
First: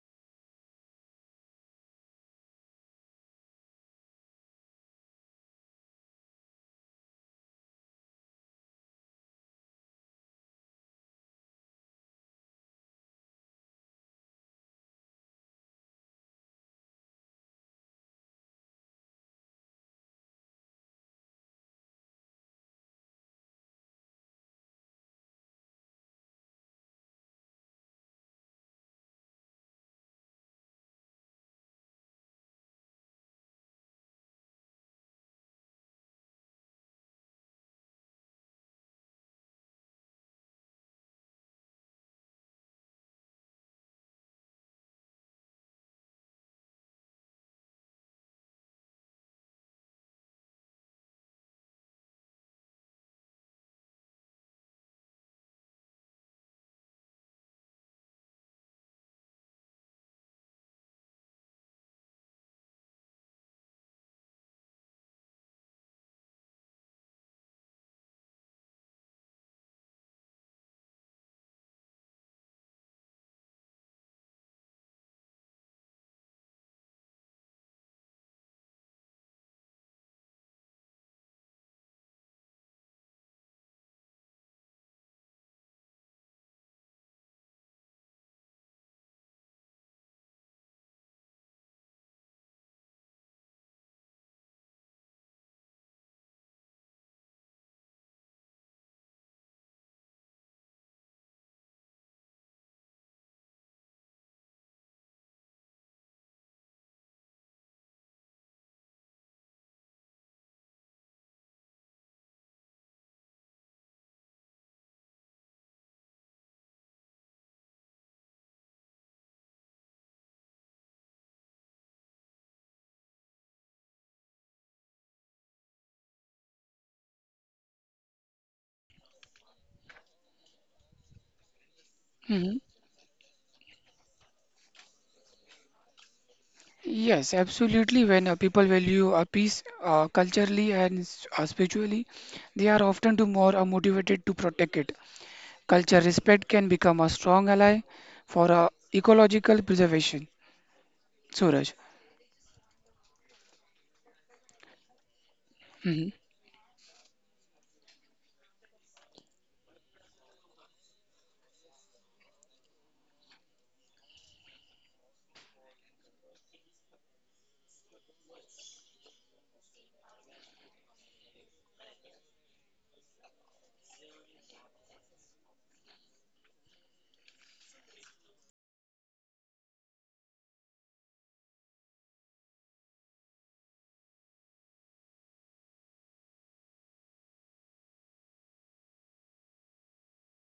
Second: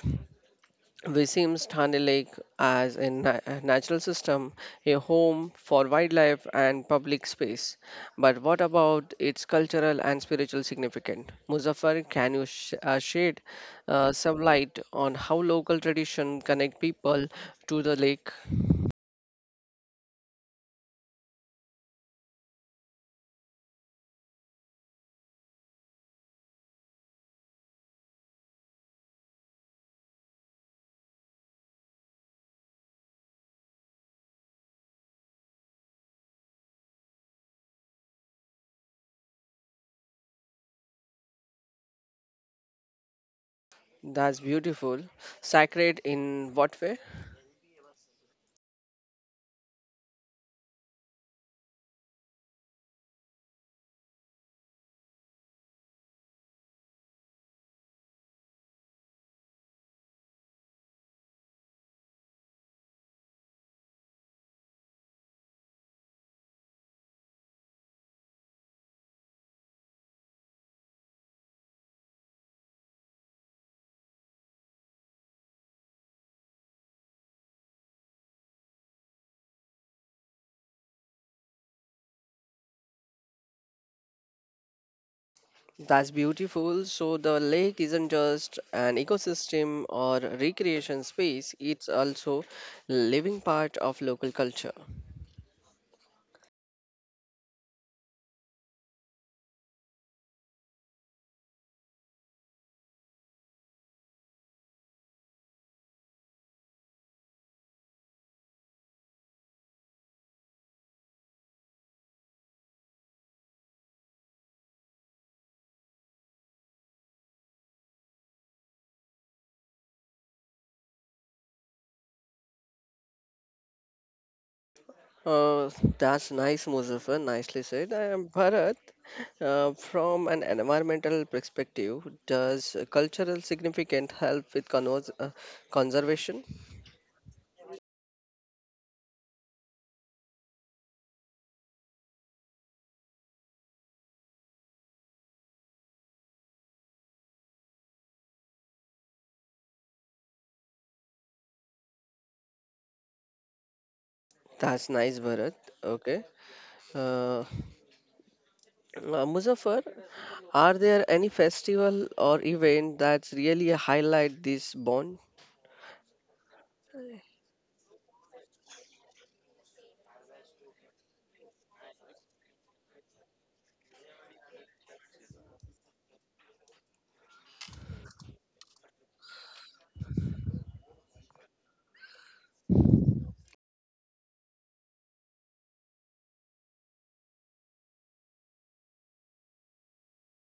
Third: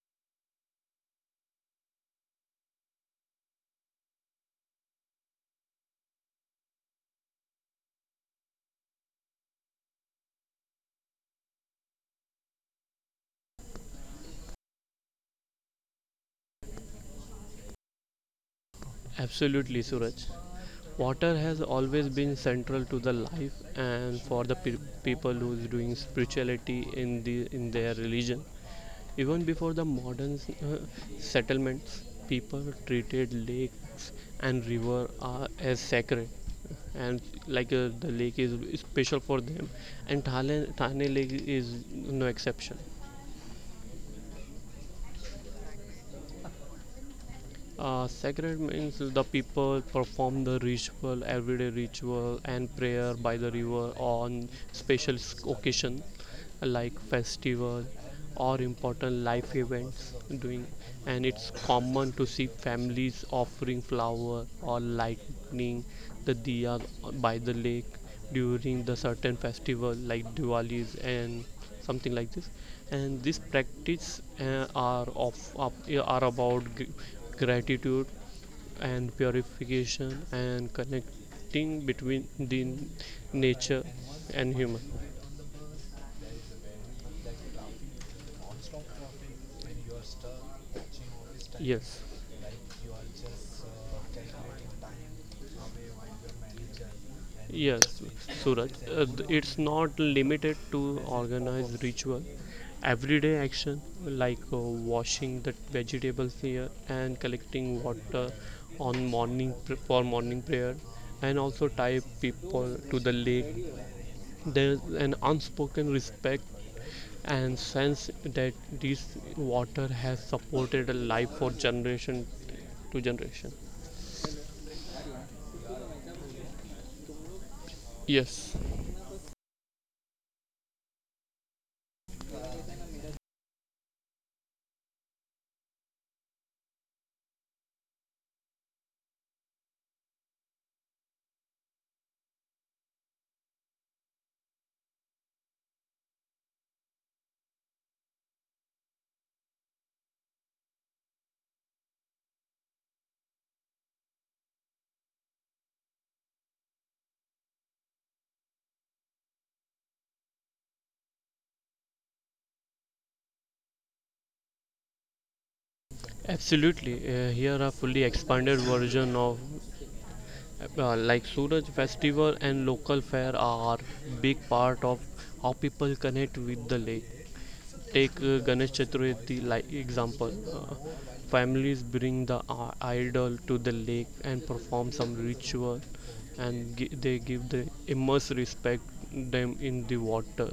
we seems Thane Lake as a natural system, a home for wildlife and public space. But what about its cultural and spiritual significance? Muzaffar, can you shed some light on how local tradition connect people to the lake?
absolutely, Suraj. Water has always been central to the life and for the people who's doing spirituality in the in their religion. Even before the modern settlements, people treated lakes and river are, as sacred, and like the lake is special for them, and Thane Lake is no exception.
That's beautiful. Sacred in what way?
Sacred means the people perform the ritual, everyday ritual and prayer by the river on special occasion like festival or important life events doing and it's common to see families offering flower or lighting the diya by the lake during the certain festival like Diwali's and something like this and this practice are about gratitude and purification and connecting between the nature and human.
That's beautiful. So the lake isn't just an ecosystem or recreation space, it's
Yes.
also living part of local culture.
Yes, Suraj. It's not limited to organized ritual everyday action like washing the vegetables here and collecting water on for morning prayer and also tie people to the lake. There's an unspoken respect and sense that this water has supported a life for generation to generation.
Uh, that's nice, Muzaffar. Nicely said.
Yes,
Bharat, from an environmental perspective,
Hmm.
does cultural significance help with conservation?
Yes, absolutely. When people value a peace culturally and spiritually, they are often to more motivated to protect it. Culture respect can become a strong ally for ecological preservation. Suraj.
That's nice, Bharat.
Hmm.
Okay. Uh, Muzaffar, are there any festival or event that's really highlight this bond?
absolutely, here a fully expanded version of like Suraj festival and local fair are big part of how people connect with the lake. Take Ganesh Chaturthi like example. Uh, families bring the idol to the lake and perform some ritual, and they give the immense respect them in the water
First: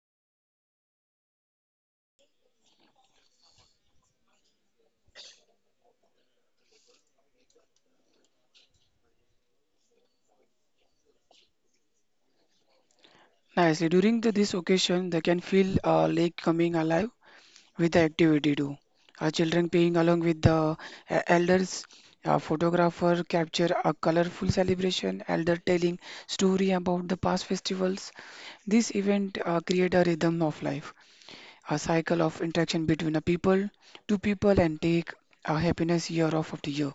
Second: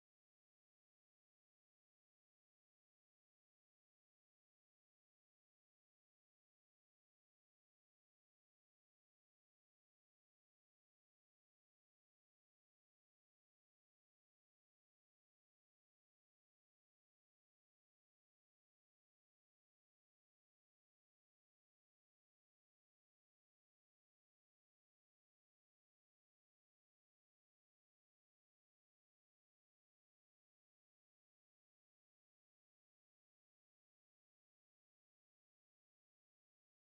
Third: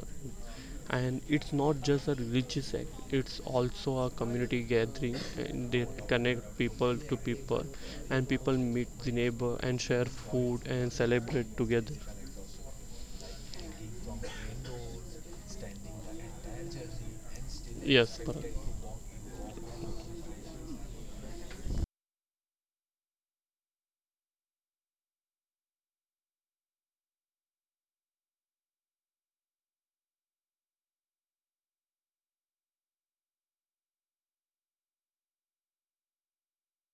and it's not just a religious act, it's also a community gathering and they connect people to people and people meet the neighbor and share food and celebrate together.
Nicely. During the, this occasion, they can feel lake coming alive with the
Yes, Parag,
activity too. Our children playing along with the elders. A photographer capture a colorful celebration, elder telling story about the past festivals. This event create a rhythm of life, a cycle of interaction between a people, two people, and take a happiness year off of the year.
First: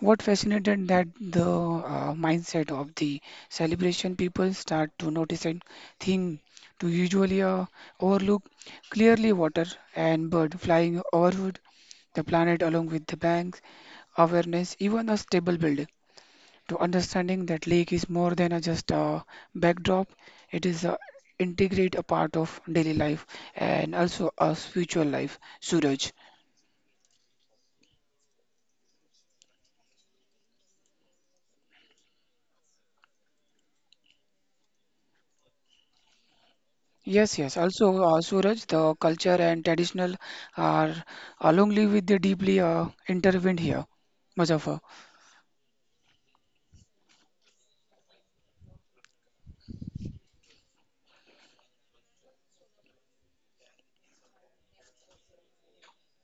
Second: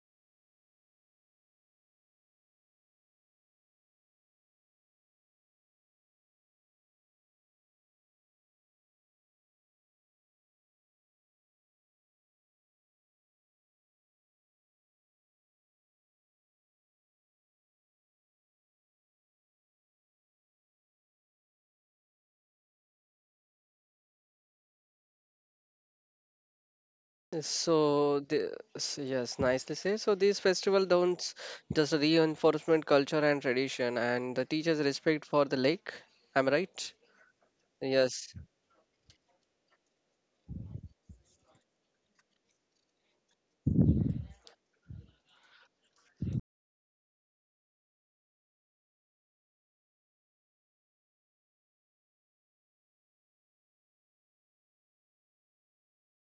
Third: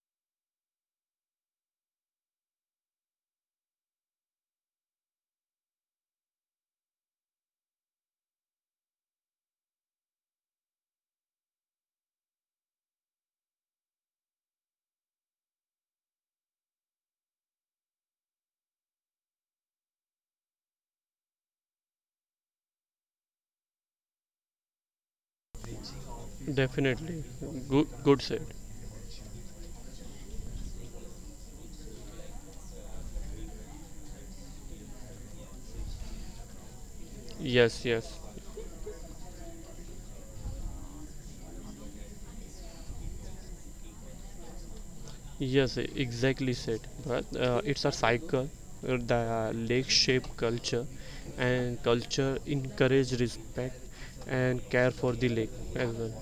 What fascinated that the mindset of the celebration people start to notice a thing to usually overlook clearly water and bird flying overhead, the planet along with the banks, awareness, even a stable building. To understanding that lake is more than a just a backdrop, it is a integrate a part of daily life and also a spiritual life. Suraj.
definitely, good
So,
good said.
the, so yes, nicely said. So these festival don't just reinforcement culture and tradition, and the teachers respect for the lake. Am I right?
Yes, yes.
Yes,
Also,
yes,
Yes.
Suraj, the culture and traditional are alongly with the deeply intertwined here, Muzaffar.
yes, exactly said. But it's a cycle, the lake shape culture and culture encourage respect and care for the lake as well.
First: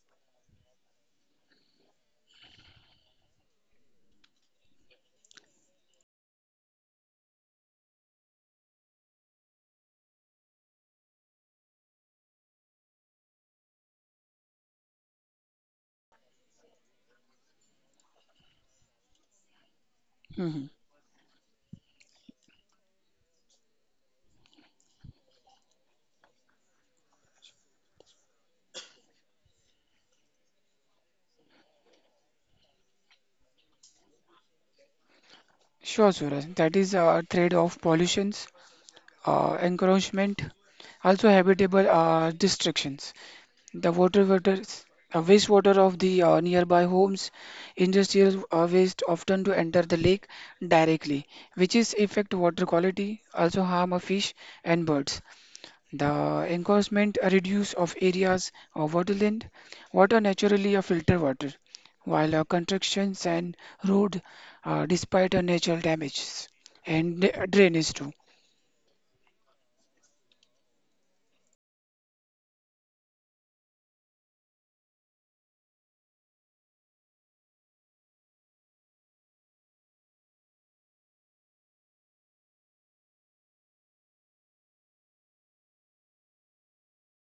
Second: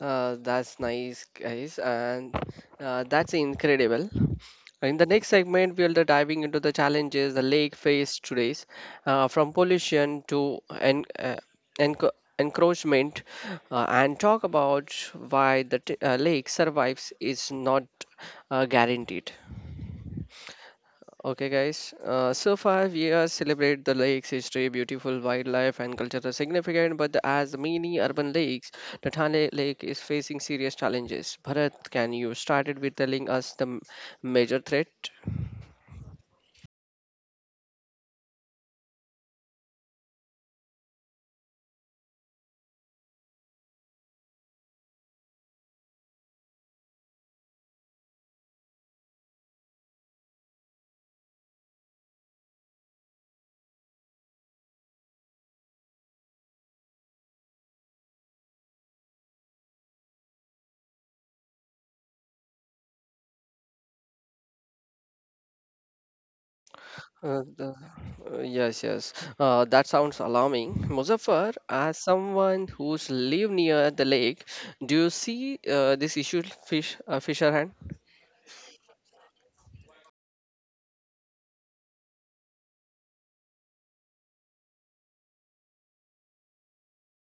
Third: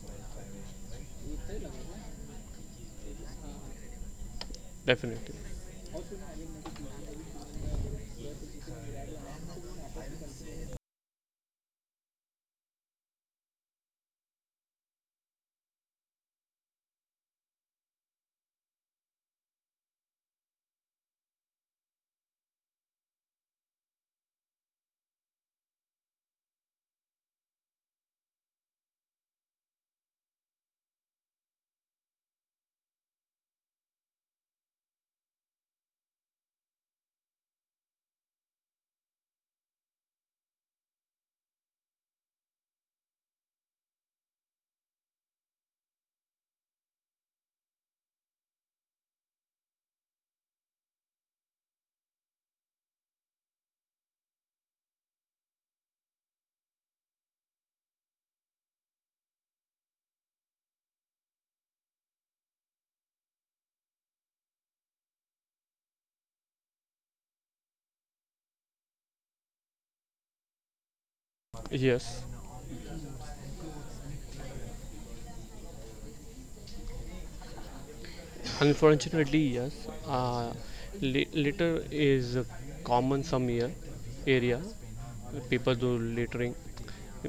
That's nice, guys, and that's incredible. In the next
Definitely,
segment, we'll be diving into the challenges the lake faced today, from pollution to enc- encroachment, and talk about why the lake survives is not guaranteed.
Hmm.
Okay, guys. So far, we have celebrated the lake's history, beautiful wildlife, and cultural significance. But as many urban lakes, the Thane Lake is facing serious challenges. Bharat, can you started with telling us the major threat?
Sure, Suraj. That is a trade of pollutions, encroachment, also habitable destructions. The wastewater of the nearby homes, industrial waste often to enter the lake directly, which is affect water quality, also harm of fish and birds. The encouragement a reduce of areas of waterland, water naturally a filter water, while constructions and road despite a natural damages and
Uh, the,
drainage too.
yes, yes. That sounds alarming. Muzaffar, as
yes.
someone who's live near the lake, do you see this issue, fish, fisherman?
Unfortunately, yes. Litter is a common some year area, people do littering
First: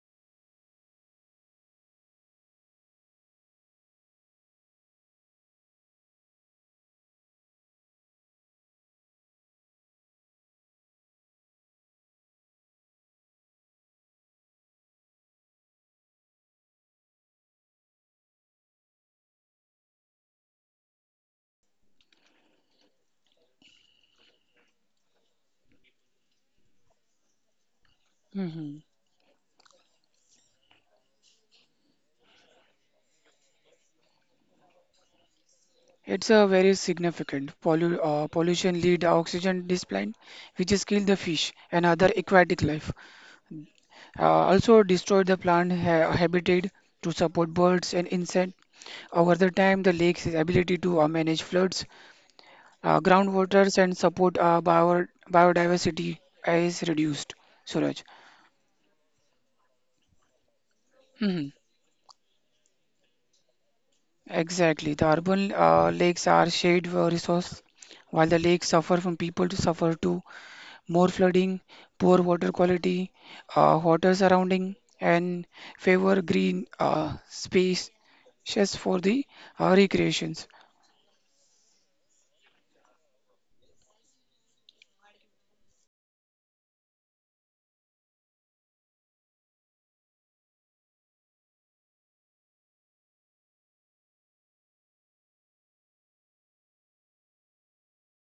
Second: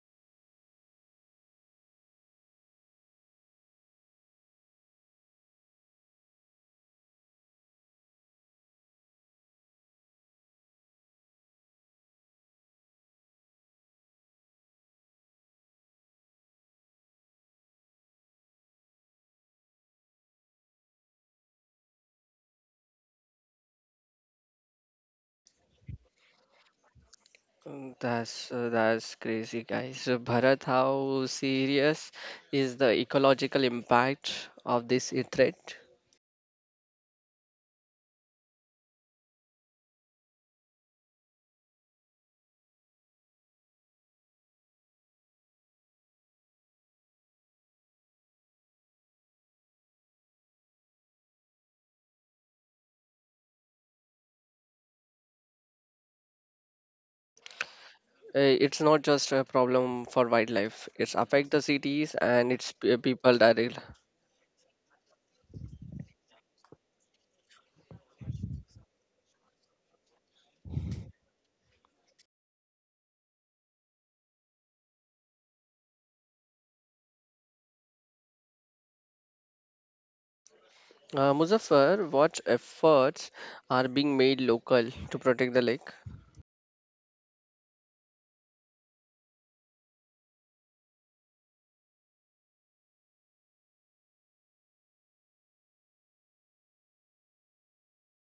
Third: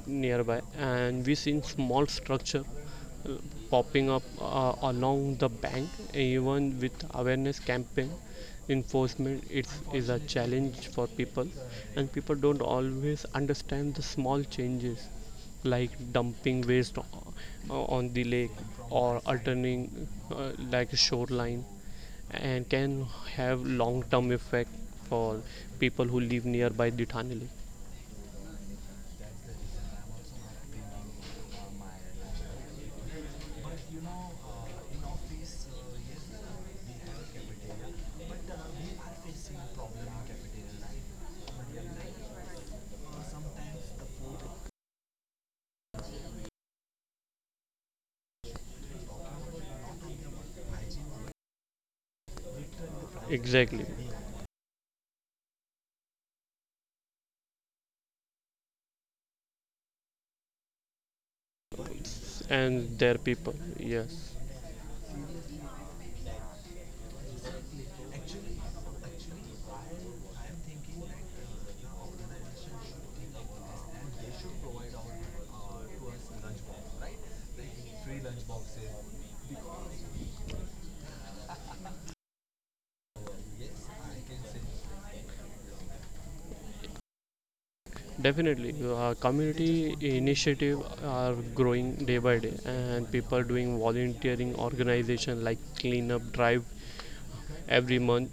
nearby and we seen small structure uh, popping up along the bank even with awareness campaign enforcement is a challenge for people and people don't always understand the small changes like dumping waste on the lake or alterning like a shoreline and can have long term effect for people who live nearby the Thane lake.
Mm, that's
Hmm.
that's crazy, guys. So, Bharat, how serious is the ecological impact of this threat?
It's a very significant pollution lead oxygen decline, which is kill the fish and other aquatic life. Also destroy the plant ha habitat to support birds and insect. Over the time, the lake's ability to manage floods, groundwaters
Exactly,
and support biodiversity is reduced, Suraj.
It's not just a problem for wildlife. It's
Mhm.
affect the cities and its
and their
people
people,
directly.
yes,
Exactly. The urban lakes are shared resource, while the lakes suffer from people to suffer too. More flooding, poor water quality, water surrounding, and favor green space just for the recreations.
Muzaffar, what efforts are being made local to protect the lake?
definitely. Uh, community initiative are growing day by day and people doing volunteering organization like cleanup drive every month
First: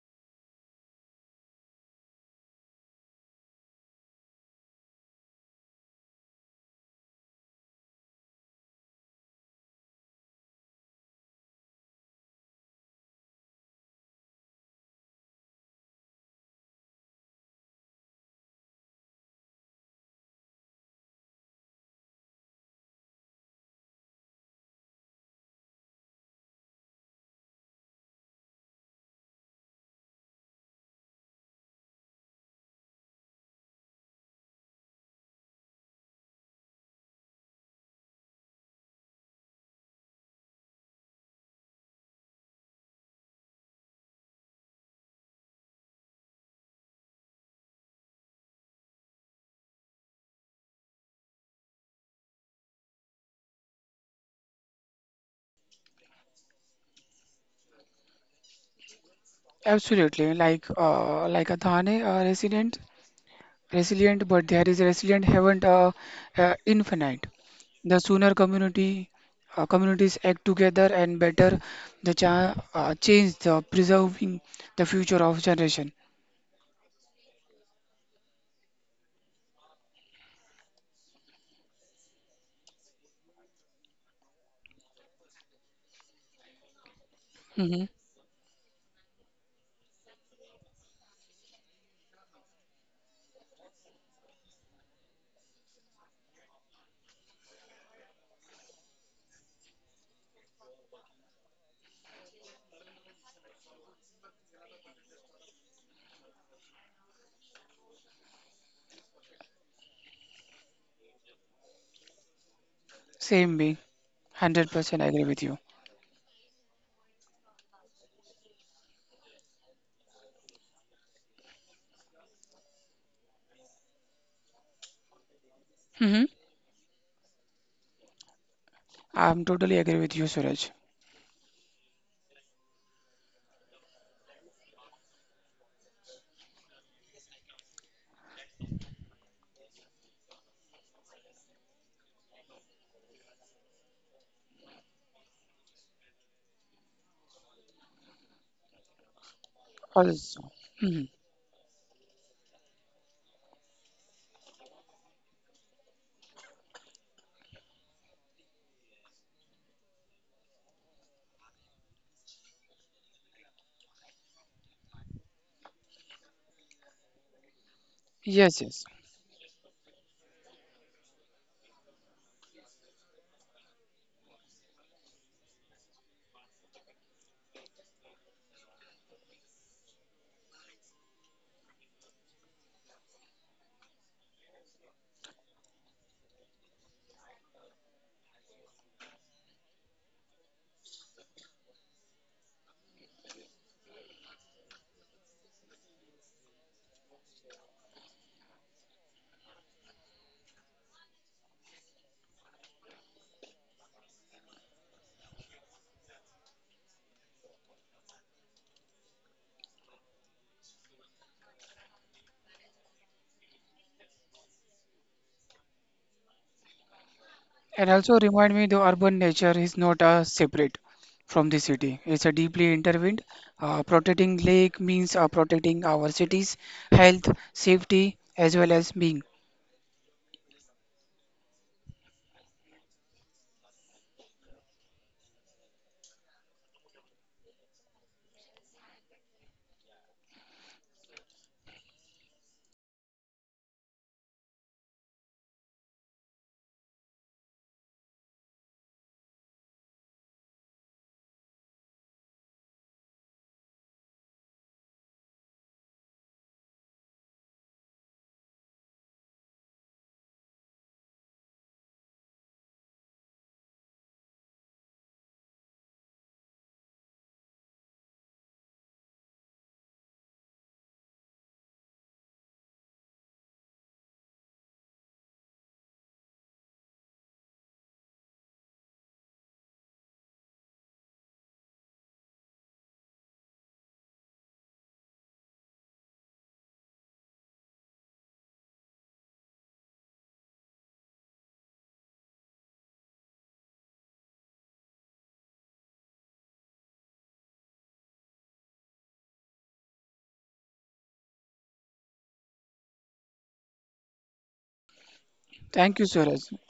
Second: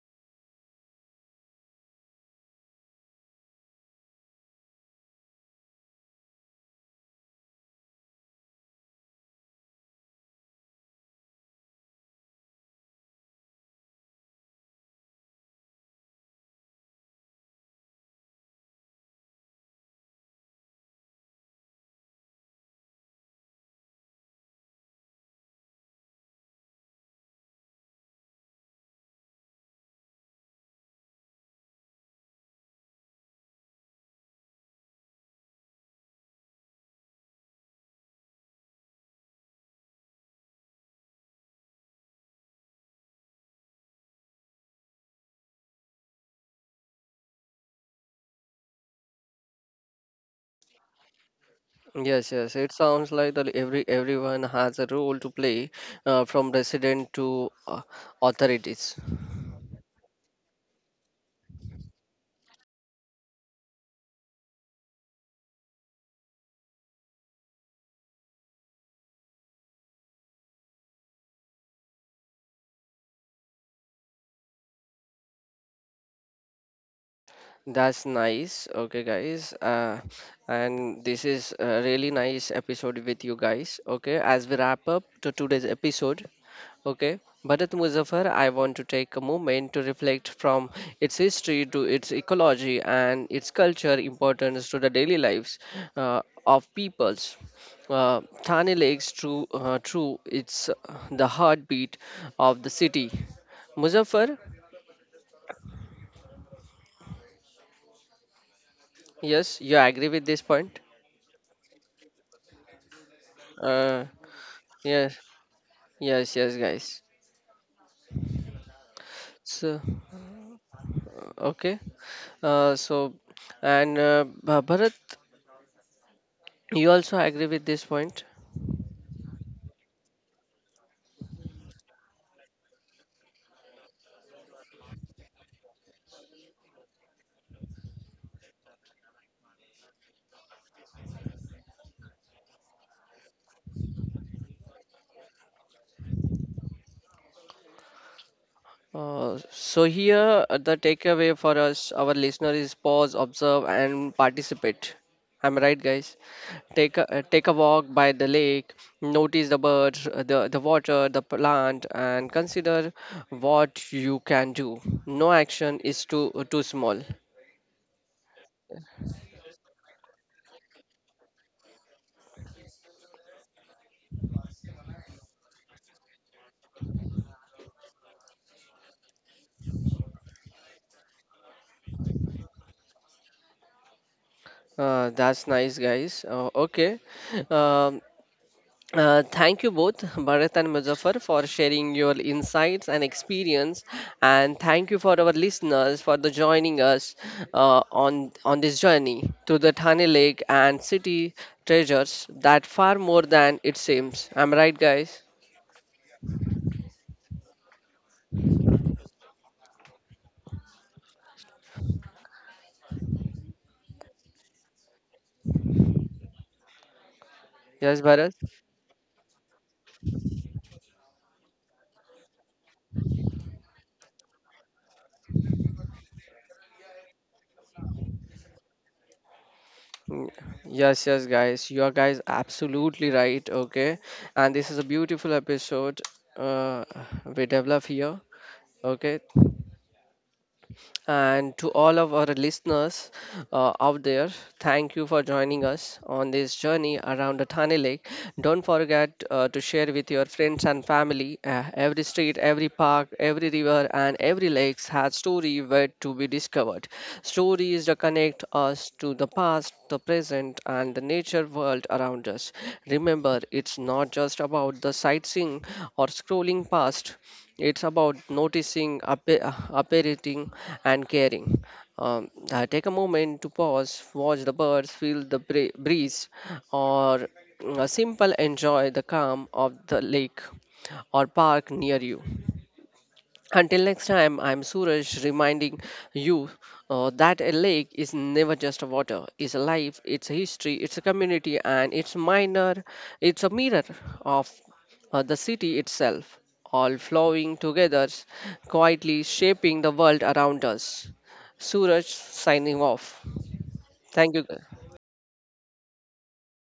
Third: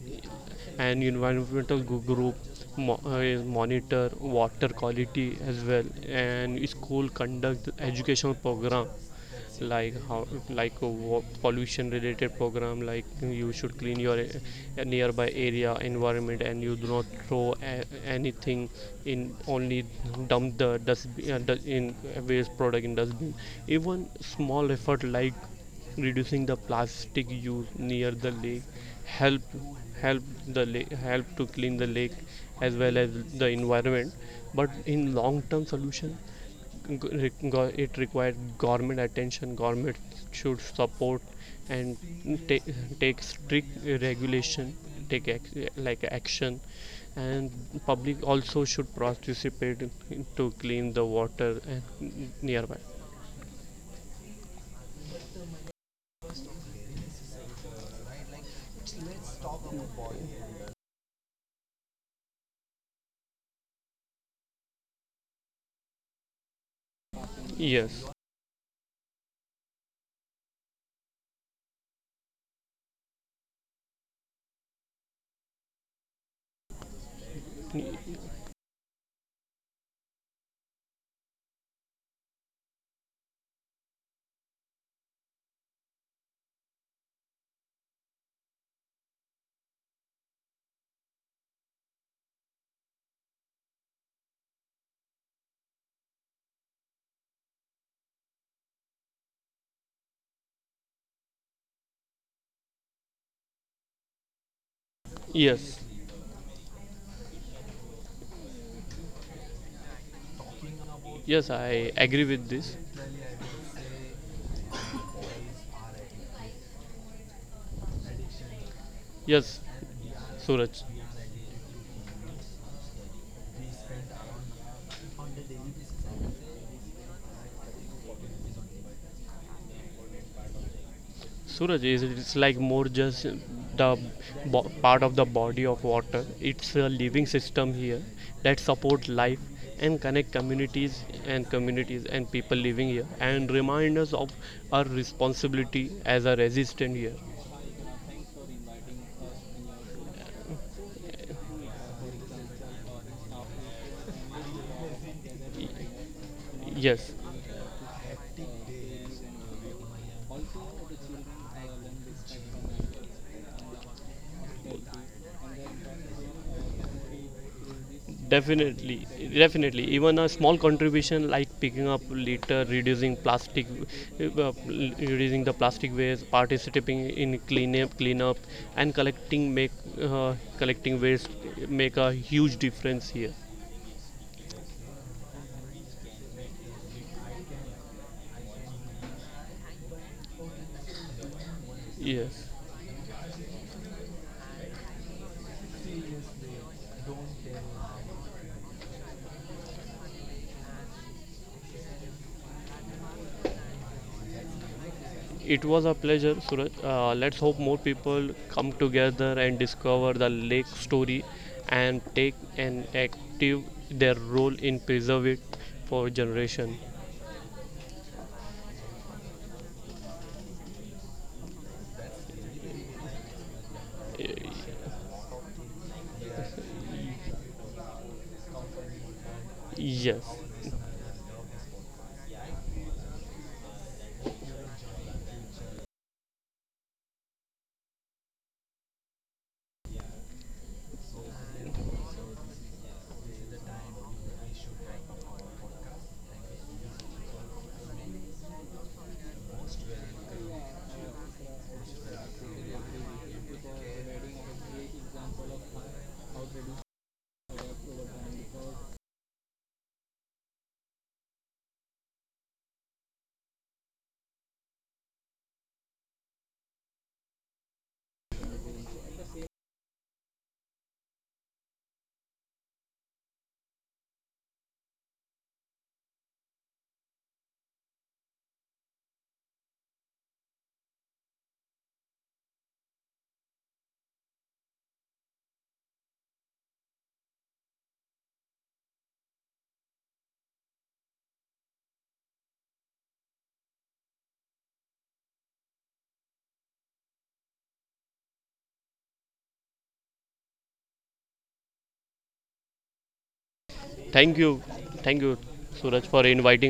and environmental group monitor water quality as well and school conduct educational program like how like a pollution related program like you should clean your nearby area environment and you do not throw anything in only dump the dust in waste product in dustbin. Even small effort like reducing the plastic use near the lake help help the lake help to clean the lake as well as the environment, but in long term solution it required government attention, government should support and take, take strict regulation, take like action and public also should participate to clean the water and
Yes, yes. It
nearby.
sounds like that every everyone has a role to play, from resident to uh, authorities.
Absolutely, like a Thane resident, resilient, but there is resilient haven't infinite. The
Yes,
sooner community communities act together and better the change the preserving the future of generation.
That's nice. Okay, guys. And this is a really nice episode with you guys. Okay, as we wrap up to today's episode. Okay, Bharat
Hmm.
Muzaffar, I want to take a moment to reflect from its history to its ecology and its culture importance to the daily lives uh, of peoples. Thane Lake's true, it's the heartbeat of the city. Muzaffar,
yes,
yes, you agree with this point?
yes, I agree with this.
Same way, one
Uh,
hundred percent
yes.
agree with you.
Yes, yes, guys.
Yes,
So,
Suraj.
okay. Uh, so, Bharat,
Hmm.
you also agree with this point.
I'm totally agree with you, Suraj.
Suraj, is it's like more just the part of the body of water. It's a living system here that support life and connect communities and people living here and remind us of our responsibility as a resident here.
So here,
Also,
the
hmm,
takeaway for us, our listener, is pause, observe, and participate. I'm right, guys. Take
Yes,
a take a walk by the lake, notice the birds, the water, the plant, and consider what you can do. No action is too small.
yes, yes.
definitely, definitely. Even a small contribution like picking up litter, reducing plastic, reducing the plastic waste, participating in cleanup, and collecting waste make a huge difference here.
That's nice, guys. Okay. Um, Thank you both, Bharat and Muzaffar, for sharing your
Yes,
insights and experience, and thank you for our listeners for the joining us on this journey to the Thane Lake and city treasures that far more than it seems. Am I right, guys.
it was a pleasure, Suraj. Let's hope more people come together and discover the lake story, and take an active their role in preserve it for generation.
And
Yes,
also
Bharat.
remind me the urban nature is not separate from the city. It's a deeply intertwined. Protecting lake
Uh,
means protecting our cities, health, safety, as well as being.
Yes.
Mm, yes, yes, guys. You are guys absolutely right. Okay, and this is a beautiful episode uh, we develop here. Okay, and to all of our listeners out there, thank you for joining us on this journey around the Thane Lake. Don't forget to share with your friends and family. Every street, every park, every river, and every lake has story wait to be discovered. Stories that connect us to the past, the present, and the nature world around us. Remember, it's not just about the sightseeing or scrolling past. It's about noticing, appreciating, and caring. Take a moment to pause, watch the birds, feel the breeze, or mm, a simple enjoy the calm of the lake or park near you. Until next time, I'm Suraj reminding you that a lake is never just water. It's a life, it's a history, it's a community, and it's minor. It's a mirror of the city itself, all flowing together, quietly shaping the world around us. Suraj signing off. Thank
Thank
you.
you, thank you,
Thank you,
Suraj, for
Suraj.
inviting